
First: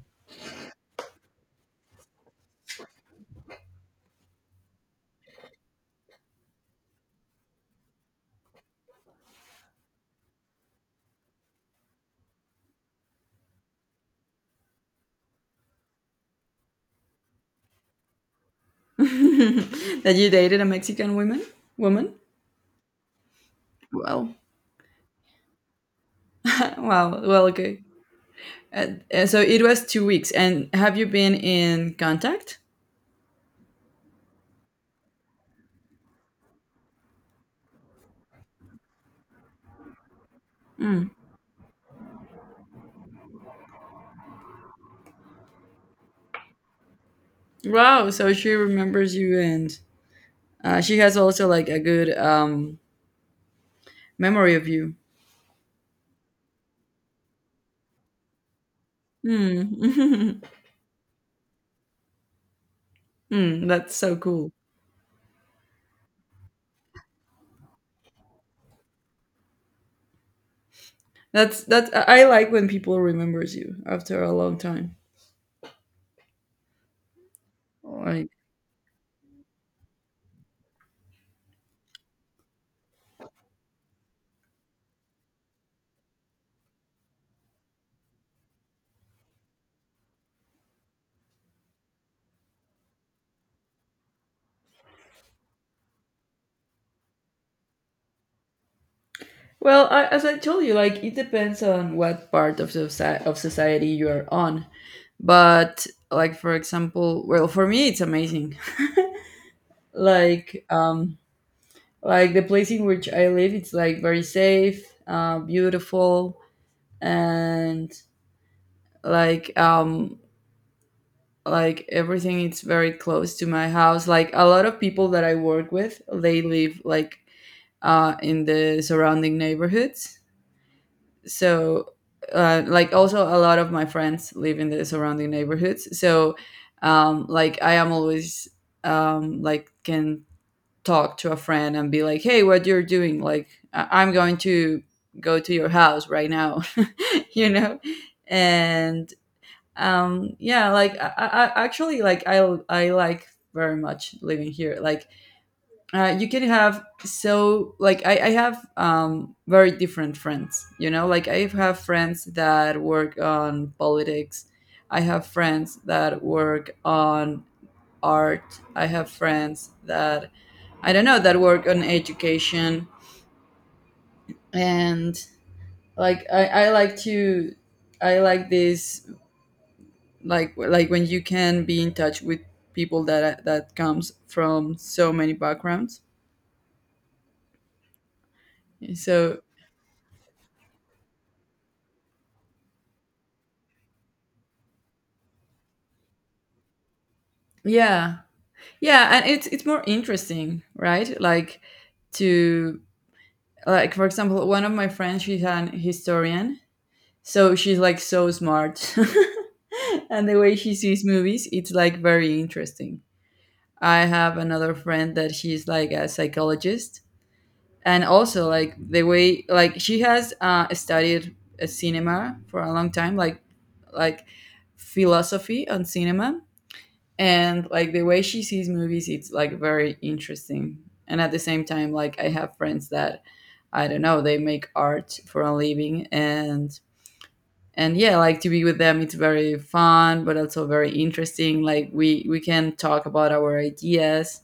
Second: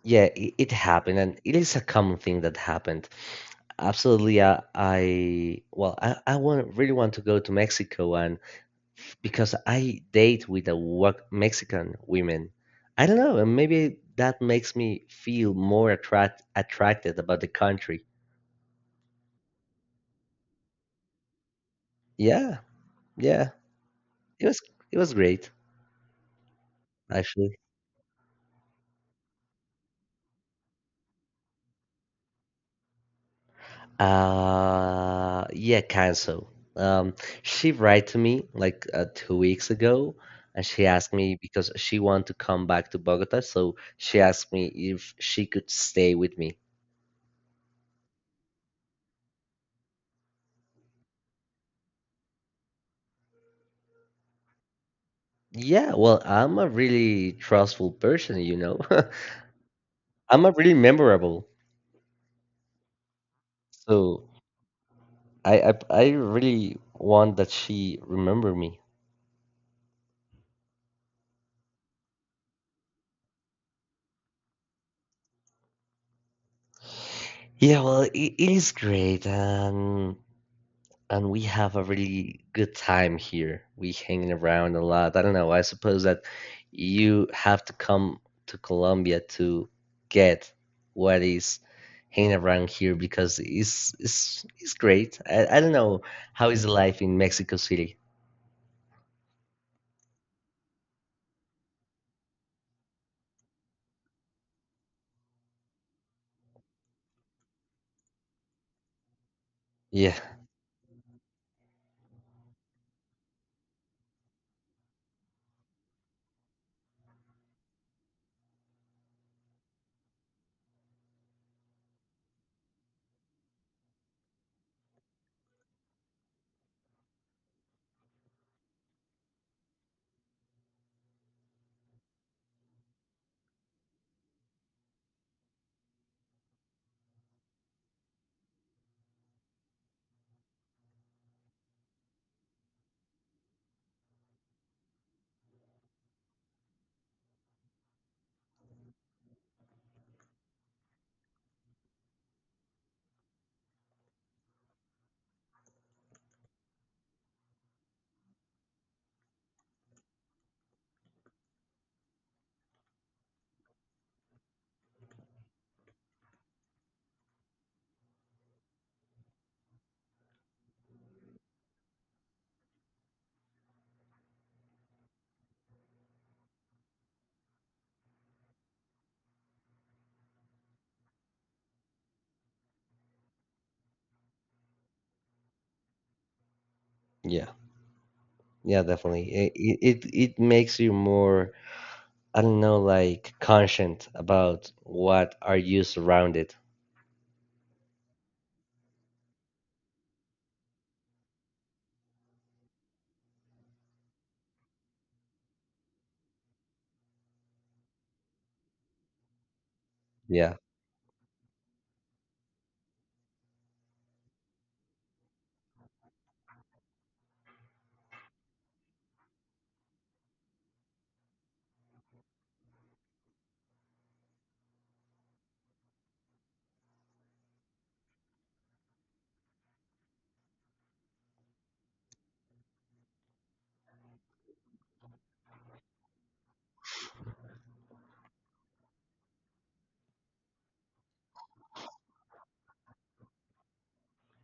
Speaker 2: Yeah, it happened, and it is a common thing that happened. Absolutely, I want really want to go to Mexico, and because I date with a work Mexican women, I don't know, and maybe that makes me feel more attracted about the country.
Speaker 1: That you dated a Mexican woman.
Speaker 2: Yeah, yeah,
Speaker 1: Well,
Speaker 2: it was it was great
Speaker 1: wow. Well,
Speaker 2: actually.
Speaker 1: okay. So it was 2 weeks. And have you been in contact?
Speaker 2: Yeah, kind so. Um, she write to me like 2 weeks ago, and she
Speaker 1: Mm.
Speaker 2: asked me because she want to come back to Bogota, so she asked me if she could stay with me.
Speaker 1: Wow. So she remembers you, and she has also like a good memory of you.
Speaker 2: Yeah, well, I'm a really trustful person, you know.
Speaker 1: Mm.
Speaker 2: I'm a really memorable,
Speaker 1: Mm, that's so
Speaker 2: so
Speaker 1: cool.
Speaker 2: I really want that she remember me.
Speaker 1: That's that. I like when people remembers you after a long time.
Speaker 2: Yeah, well, it,
Speaker 1: Like,
Speaker 2: it is great, and we have a really good time here. We hanging around a lot. I don't know. I suppose that you have to come to Colombia to get what is hanging around here because it's it's great. I don't know how is life in Mexico City.
Speaker 1: well, I, as I told you, like it depends on what part of the soci- of society you are on. But like, for example, well, for me it's amazing.
Speaker 2: Yeah,
Speaker 1: Like like the place in which I live, it's like very safe, beautiful, and like um like everything, it's very close to my house. Like a lot of people that I work with, they live like, in the surrounding neighborhoods. So, like, also a lot of my friends live in the surrounding neighborhoods. So, like, I am always, like, can talk to a friend and be like, "Hey, what you're doing? Like, I- I'm going to go to your house right now," you know, and yeah, like I actually like I like very much living here. Like, you can have, so like I have very different friends. You know, like I have friends that work on politics. I have friends that work on art. I have friends that, I don't know, that work on education. And like I like to, I like this, like when you can be in touch with people that comes from so many backgrounds.
Speaker 2: yeah, yeah, definitely.
Speaker 1: So
Speaker 2: It makes you more I don't know, like conscient about what are you surrounded.
Speaker 1: yeah, yeah, and it's more interesting, right? Like, to like for example, one of my friends she's an historian, so she's like so smart, and the way
Speaker 2: Yeah.
Speaker 1: she sees movies, it's like very interesting. I have another friend that she's like a psychologist, and also like the way like she has, studied, cinema for a long time, like philosophy on cinema, and like the way she sees movies, it's like very interesting. And at the same time, like I have friends that, I don't know, they make art for a living, and yeah, like to be with them, it's very fun, but also very interesting. Like we can talk about our ideas.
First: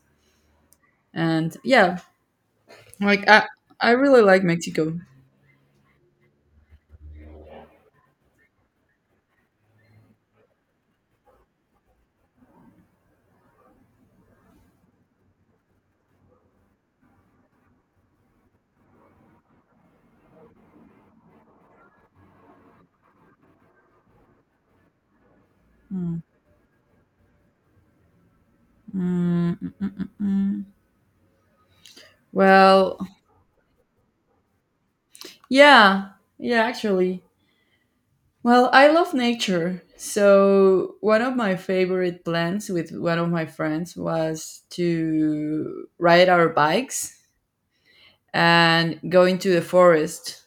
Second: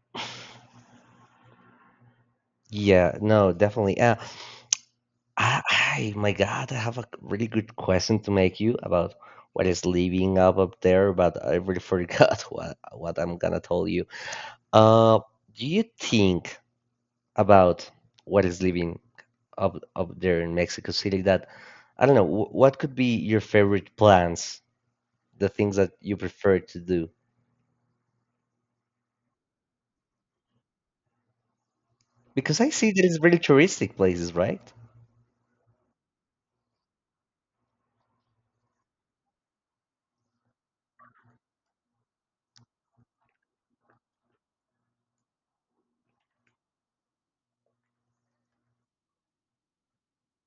Speaker 1: And yeah,
Speaker 2: Yeah,
Speaker 1: like i
Speaker 2: no,
Speaker 1: i
Speaker 2: definitely.
Speaker 1: really like Mexico.
Speaker 2: Ah, hi, my God, I have a really good question to make you about what is living up there, but I really forgot what I'm gonna tell you. Uh, do you think about what is living up there in Mexico City that I don't know, what could be your favorite plans, the things that you
Speaker 1: Mm,
Speaker 2: prefer to do?
Speaker 1: mm, mm, mm, mm, mm.
Speaker 2: Because I see
Speaker 1: Well,
Speaker 2: that it's really touristic places, right?
Speaker 1: yeah, yeah, actually, well, I love nature. So one of my favorite plans with one of my friends was to ride our bikes and go into the forest.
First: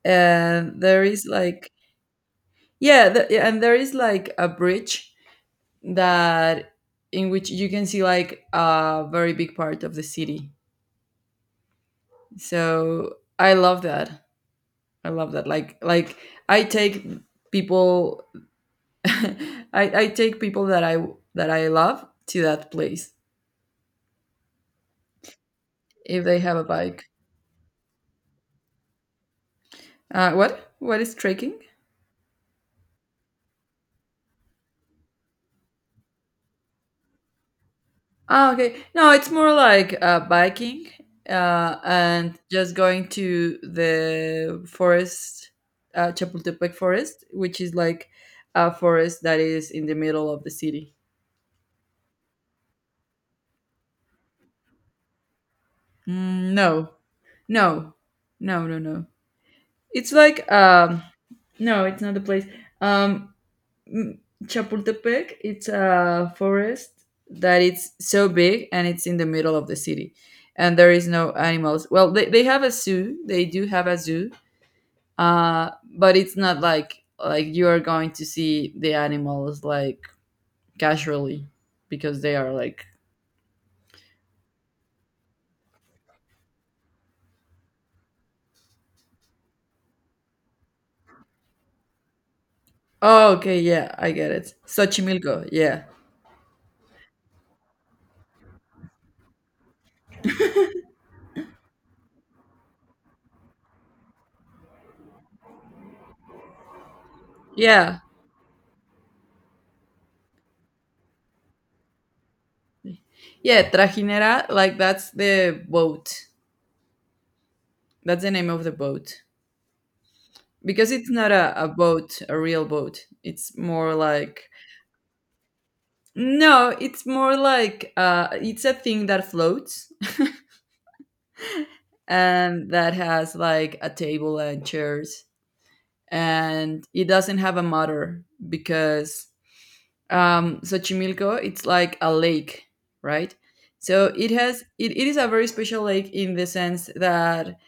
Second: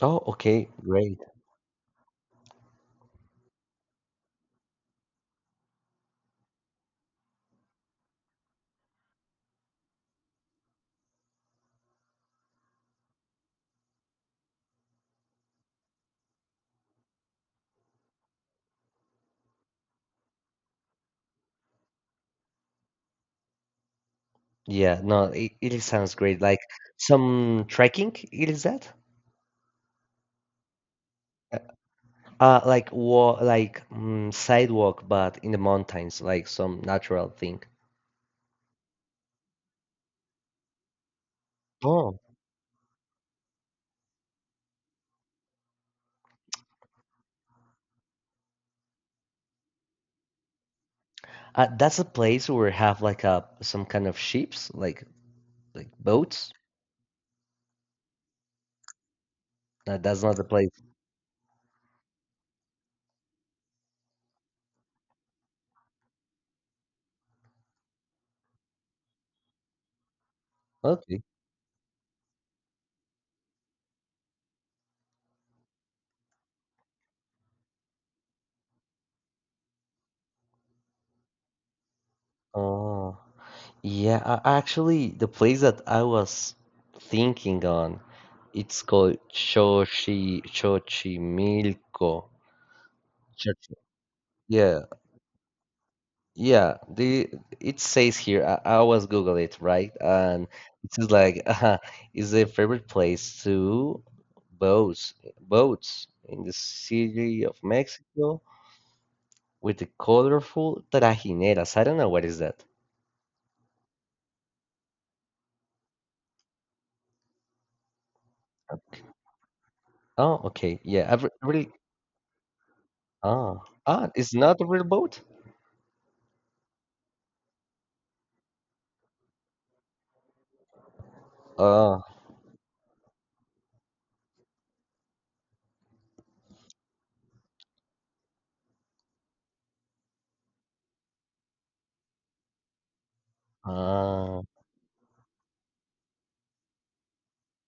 Speaker 2: Oh, okay,
Speaker 1: And there
Speaker 2: great.
Speaker 1: is like, yeah, and there is like a bridge that, in which you can see like a very big part of the city. So I love that. I love that, like I take people, I take people that I love to that place
Speaker 2: Yeah, no, it sounds
Speaker 1: if they
Speaker 2: great.
Speaker 1: have
Speaker 2: Like
Speaker 1: a bike.
Speaker 2: some trekking, it is that?
Speaker 1: What is trekking?
Speaker 2: Like sidewalk, but in the mountains, like some natural thing.
Speaker 1: Ah, okay, no, it's more like biking,
Speaker 2: Oh,
Speaker 1: and just going to the forest. Chapultepec forest, which is like a forest that is in the middle of the city.
Speaker 2: uh, that's a place where have like a some kind of ships, like
Speaker 1: Mm,
Speaker 2: boats.
Speaker 1: no, no, no, no, no. It's
Speaker 2: That's not the
Speaker 1: like,
Speaker 2: place.
Speaker 1: no, it's not the place. Um mm, Chapultepec, it's a forest that it's so big, and it's in the middle of the city, and there is
Speaker 2: Okay.
Speaker 1: no animals. Well, they have a zoo. They do have a zoo. Uh but it's not like you are going to see the animals like casually because they are like...
Speaker 2: Oh, yeah. Actually, the place that I was thinking on, it's called Xochimilco.
Speaker 1: Oh, okay,
Speaker 2: Xochi.
Speaker 1: yeah, I get it.
Speaker 2: Yeah,
Speaker 1: Xochimilco, yeah.
Speaker 2: yeah, the it says here. I always Google it, right? And it's just like is a favorite place to boats boats in the city of
Speaker 1: Yeah.
Speaker 2: Mexico with the colorful trajineras. I don't know what is that.
Speaker 1: Yeah, Trajinera, like that's the boat. That's the name of the boat.
Speaker 2: Oh, okay.
Speaker 1: Because
Speaker 2: Yeah,
Speaker 1: it's
Speaker 2: I've
Speaker 1: not a, a
Speaker 2: really.
Speaker 1: boat a real boat it's
Speaker 2: Ah,
Speaker 1: more
Speaker 2: ah, it's
Speaker 1: like...
Speaker 2: not a real boat.
Speaker 1: No, it's more like, it's a thing that floats,
Speaker 2: Oh,
Speaker 1: and that has like a table and chairs. And it doesn't have a motor because, Xochimilco, it's like a lake, right? So it
Speaker 2: ah,
Speaker 1: has it, it is a very special lake, in the sense that,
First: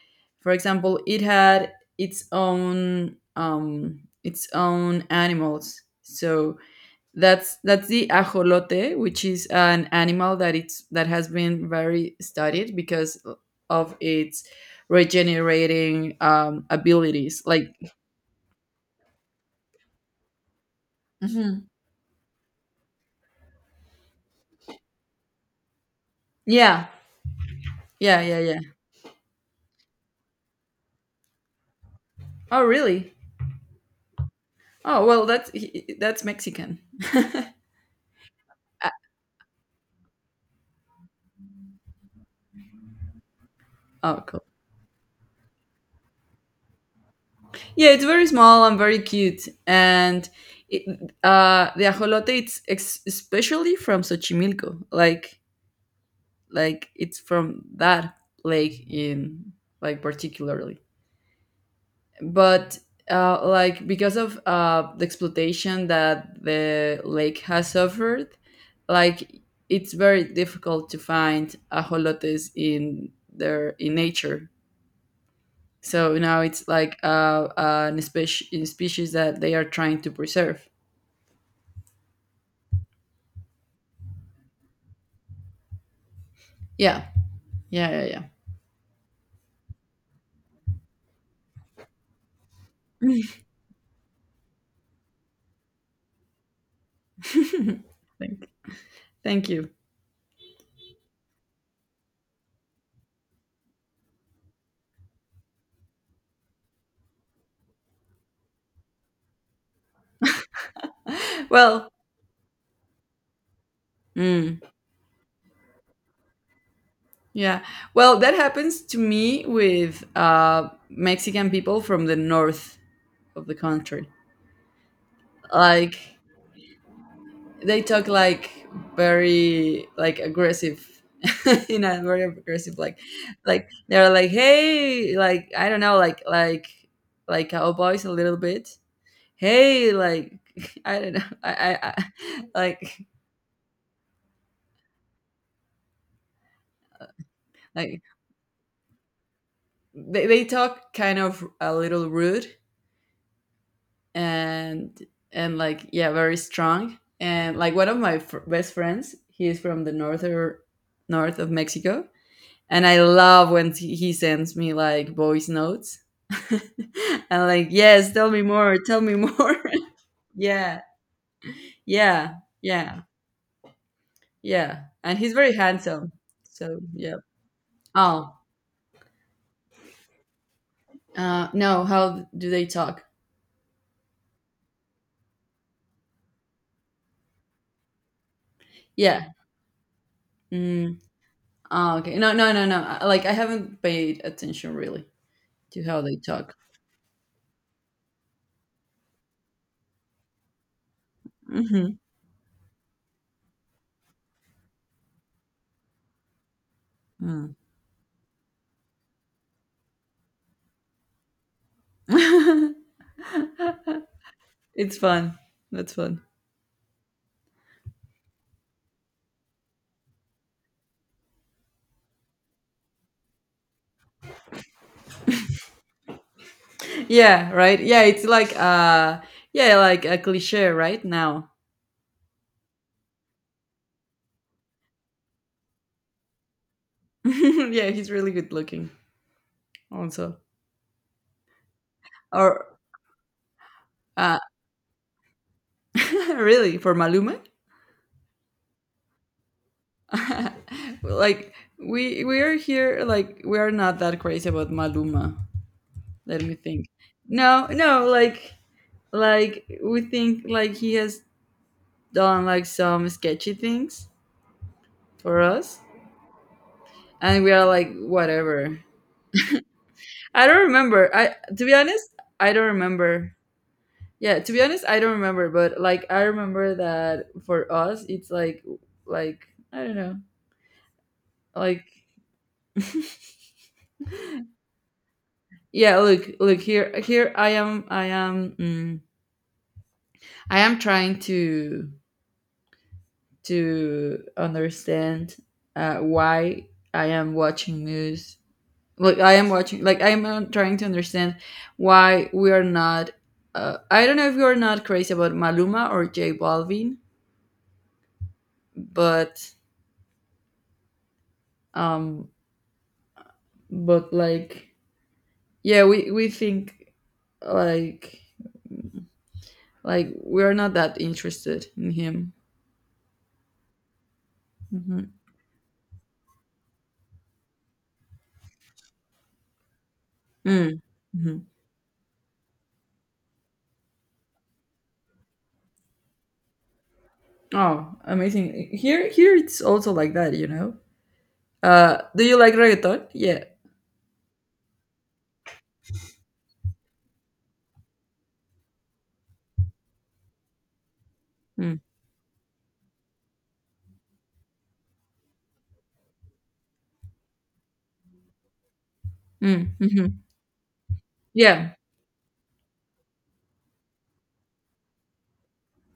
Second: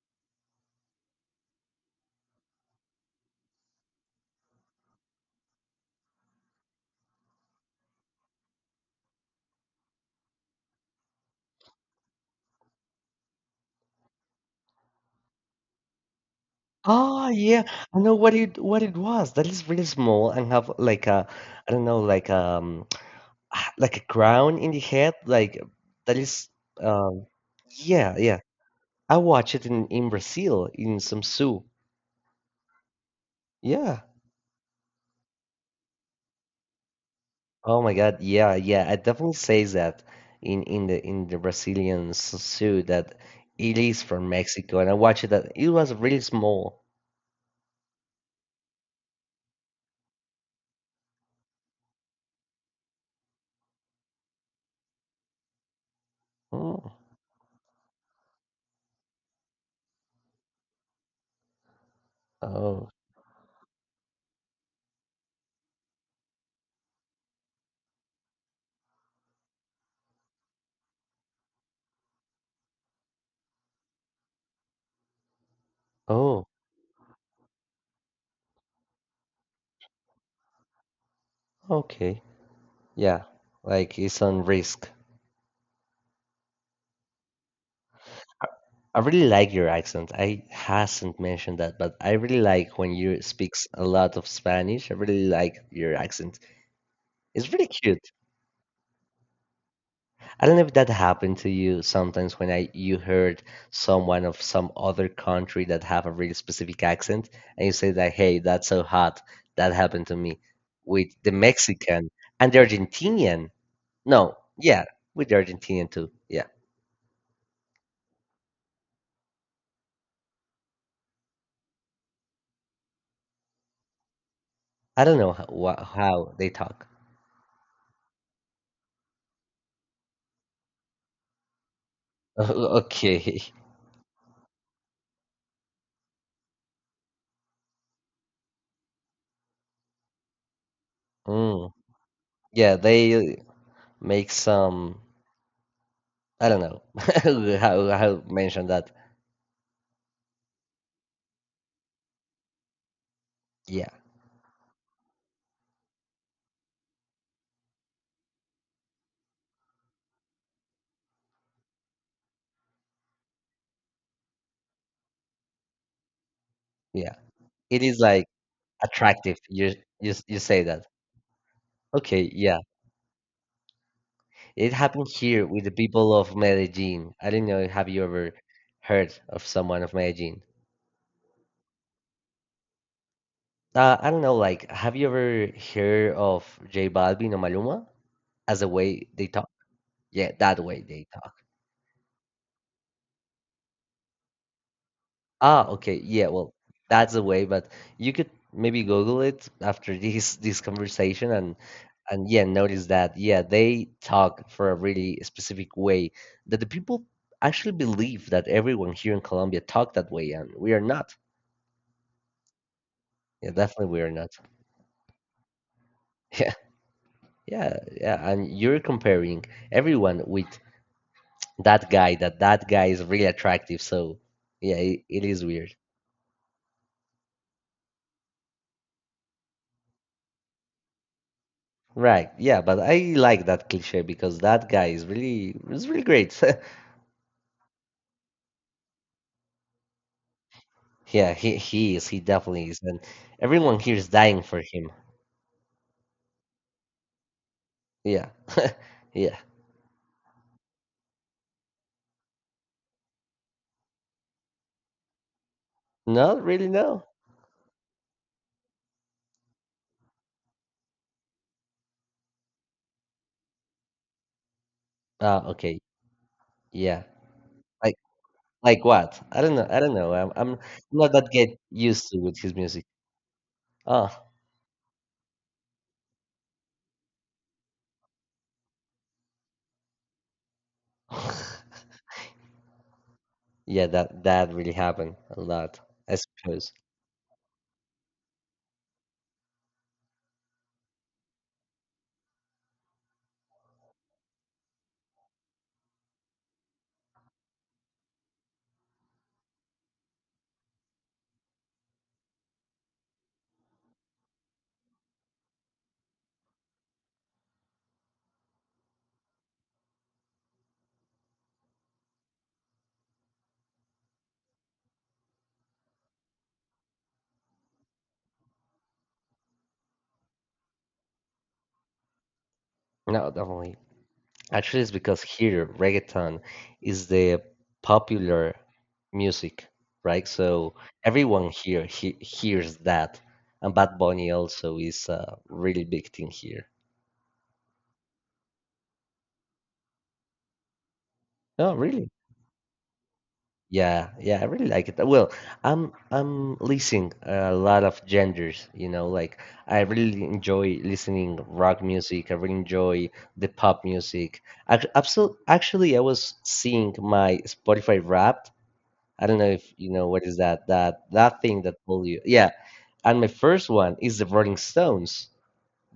Speaker 1: for example, it had its own animals. So that's the ajolote, which is an animal that has been very studied because of its regenerating,
Speaker 2: ah,
Speaker 1: abilities.
Speaker 2: yeah.
Speaker 1: Like,
Speaker 2: I know what it was. That is really small and have like a,
Speaker 1: mhm.
Speaker 2: I don't know, like like a crown in the head, like that is
Speaker 1: Yeah,
Speaker 2: um yeah,
Speaker 1: yeah, yeah,
Speaker 2: yeah.
Speaker 1: yeah.
Speaker 2: I watched it in Brazil in some zoo.
Speaker 1: Oh, really?
Speaker 2: Yeah.
Speaker 1: Oh, well, that's Mexican.
Speaker 2: Oh my God. Yeah,
Speaker 1: Uh,
Speaker 2: yeah. It definitely says that in the Brazilian zoo that it is
Speaker 1: Oh,
Speaker 2: from
Speaker 1: cool.
Speaker 2: Mexico, and I watched it. That it was really small.
Speaker 1: Yeah, it's very small and very cute. And it, the ajolote, it's especially from Xochimilco. Like
Speaker 2: Oh,
Speaker 1: it's from that lake in, like, particularly. But
Speaker 2: oh,
Speaker 1: like, because of, the exploitation that the lake has suffered, like it's very difficult to find ajolotes in their in nature. So now
Speaker 2: oh.
Speaker 1: it's like, an species, a species that they are trying to preserve.
Speaker 2: Okay. Yeah. Like it's on risk.
Speaker 1: Yeah, yeah, yeah,
Speaker 2: I really like your accent. I hasn't mentioned that, but I really like when you
Speaker 1: yeah.
Speaker 2: speaks a lot of Spanish. I really like your accent. It's really cute.
Speaker 1: Thank, thank you.
Speaker 2: I don't know if that happened to you sometimes when I you heard someone of some other country that have a really specific accent and you say that, hey, that's so hot. That happened to me with the
Speaker 1: Well,
Speaker 2: Mexican and the Argentinian. No,
Speaker 1: mm,
Speaker 2: yeah, with the Argentinian too. Yeah.
Speaker 1: yeah. Well, that happens to me with, Mexican people from the north of the country.
Speaker 2: I don't know how,
Speaker 1: Like
Speaker 2: how they talk.
Speaker 1: they talk like very, like aggressive in a very aggressive, like
Speaker 2: Okay.
Speaker 1: like they're like, hey, like, I don't know, like cowboys a little bit. Hey, like I don't know,
Speaker 2: Mm.
Speaker 1: I
Speaker 2: Yeah,
Speaker 1: like
Speaker 2: they make some I don't know
Speaker 1: like
Speaker 2: how mention that.
Speaker 1: they talk kind of a little rude.
Speaker 2: Yeah,
Speaker 1: and and like, yeah, very strong. And like one of my best friends, he is from the north of Mexico. And I love when he sends me like voice notes. And
Speaker 2: yeah,
Speaker 1: like,
Speaker 2: it is
Speaker 1: yes,
Speaker 2: like
Speaker 1: tell me more, tell me
Speaker 2: attractive,
Speaker 1: more.
Speaker 2: you you say
Speaker 1: Yeah,
Speaker 2: that. Okay,
Speaker 1: yeah,
Speaker 2: yeah,
Speaker 1: yeah,
Speaker 2: it
Speaker 1: yeah.
Speaker 2: happened
Speaker 1: And he's
Speaker 2: here
Speaker 1: very
Speaker 2: with the
Speaker 1: handsome.
Speaker 2: people of
Speaker 1: So
Speaker 2: Medellin.
Speaker 1: yeah.
Speaker 2: I don't know, have you ever
Speaker 1: Oh,
Speaker 2: heard of someone of Medellin?
Speaker 1: no. How do they talk?
Speaker 2: Uh, I don't know, like have you ever heard of J Balvin or Maluma, as the way they
Speaker 1: Yeah.
Speaker 2: talk? Yeah, that way
Speaker 1: Mm,
Speaker 2: they talk.
Speaker 1: oh, okay. No, no, no, no. I- like I haven't paid attention really
Speaker 2: Ah,
Speaker 1: to
Speaker 2: okay.
Speaker 1: how they
Speaker 2: Yeah, well,
Speaker 1: talk.
Speaker 2: that's the way, but you could maybe Google it after this conversation,
Speaker 1: Hmm.
Speaker 2: and yeah, notice that yeah, they talk for a really specific way that the people
Speaker 1: Mm.
Speaker 2: actually believe that everyone here in Colombia talk that way, and we are not. Yeah, definitely we are not.
Speaker 1: It's fun. That's fun.
Speaker 2: Yeah, yeah, yeah. And you're comparing everyone with that that guy is really attractive, so yeah, it is weird.
Speaker 1: Yeah. Right. Yeah. It's like, uh. Yeah, like a cliche right now.
Speaker 2: Right. Yeah, but I like that cliche because that guy is really great.
Speaker 1: Yeah, he's really good looking also.
Speaker 2: Yeah, he is. He
Speaker 1: Or
Speaker 2: definitely is, and everyone here is
Speaker 1: uh
Speaker 2: dying for him.
Speaker 1: really for Malume?
Speaker 2: Yeah. Yeah.
Speaker 1: Like we are here like we are not that crazy about Maluma. Let
Speaker 2: Not
Speaker 1: me
Speaker 2: really.
Speaker 1: think.
Speaker 2: No.
Speaker 1: No, no, like we think like he has done like some sketchy things for
Speaker 2: Ah, okay.
Speaker 1: us.
Speaker 2: Yeah.
Speaker 1: And we are like,
Speaker 2: Like
Speaker 1: whatever.
Speaker 2: like what? I don't know. I don't know.
Speaker 1: I
Speaker 2: I'm
Speaker 1: don't
Speaker 2: not
Speaker 1: remember.
Speaker 2: that
Speaker 1: I,
Speaker 2: get
Speaker 1: to be
Speaker 2: used
Speaker 1: honest,
Speaker 2: to with
Speaker 1: I
Speaker 2: his
Speaker 1: don't
Speaker 2: music.
Speaker 1: remember.
Speaker 2: Oh.
Speaker 1: Yeah, to be honest, I don't remember, but like I remember that for us, it's like, I don't know, like,
Speaker 2: Yeah. That that really happened a lot.
Speaker 1: yeah.
Speaker 2: I
Speaker 1: Look, look
Speaker 2: suppose.
Speaker 1: here I am trying to understand, why I am watching news. Like I am watching, like I am, trying to understand why we are not. I don't know if you are not crazy about Maluma or J Balvin, but um, but like, yeah, we think like like we're not that interested in him.
Speaker 2: No, definitely. Actually, it's
Speaker 1: Hmm.
Speaker 2: because here reggaeton is the popular music, right?
Speaker 1: Mm-hmm.
Speaker 2: So
Speaker 1: Mm-hmm.
Speaker 2: everyone here he hears that, and Bad Bunny also is a really big thing here.
Speaker 1: Oh, amazing, here it's also like that.
Speaker 2: Oh, really?
Speaker 1: Do you like reggaeton? Yeah.
Speaker 2: Yeah, yeah, I really like it. Well, I'm listening a lot of genders, you know, like I really enjoy listening
Speaker 1: Mm,
Speaker 2: rock music. I really enjoy the pop music. Actually, I was seeing my Spotify rap. I don't know if
Speaker 1: mm,
Speaker 2: you
Speaker 1: hmm.
Speaker 2: know what is that, that thing
Speaker 1: Yeah.
Speaker 2: that pull you. Yeah, and my first one is the Rolling Stones,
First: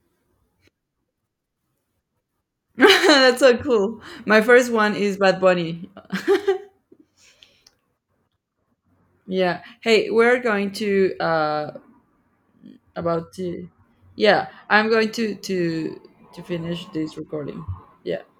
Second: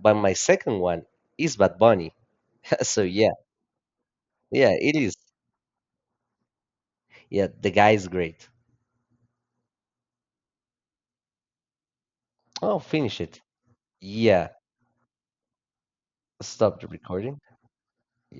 Speaker 2: but my second one is Bad Bunny. So yeah,
Speaker 1: That's so cool. My first
Speaker 2: yeah,
Speaker 1: one
Speaker 2: it is.
Speaker 1: is Bad Bunny.
Speaker 2: Yeah, the guy is great.
Speaker 1: Yeah. Hey, we're going to,
Speaker 2: Oh, finish
Speaker 1: about
Speaker 2: it.
Speaker 1: to, yeah,
Speaker 2: Yeah,
Speaker 1: I'm going to
Speaker 2: stop
Speaker 1: finish
Speaker 2: the
Speaker 1: this
Speaker 2: recording.
Speaker 1: recording. Yeah.
Speaker 2: Yeah.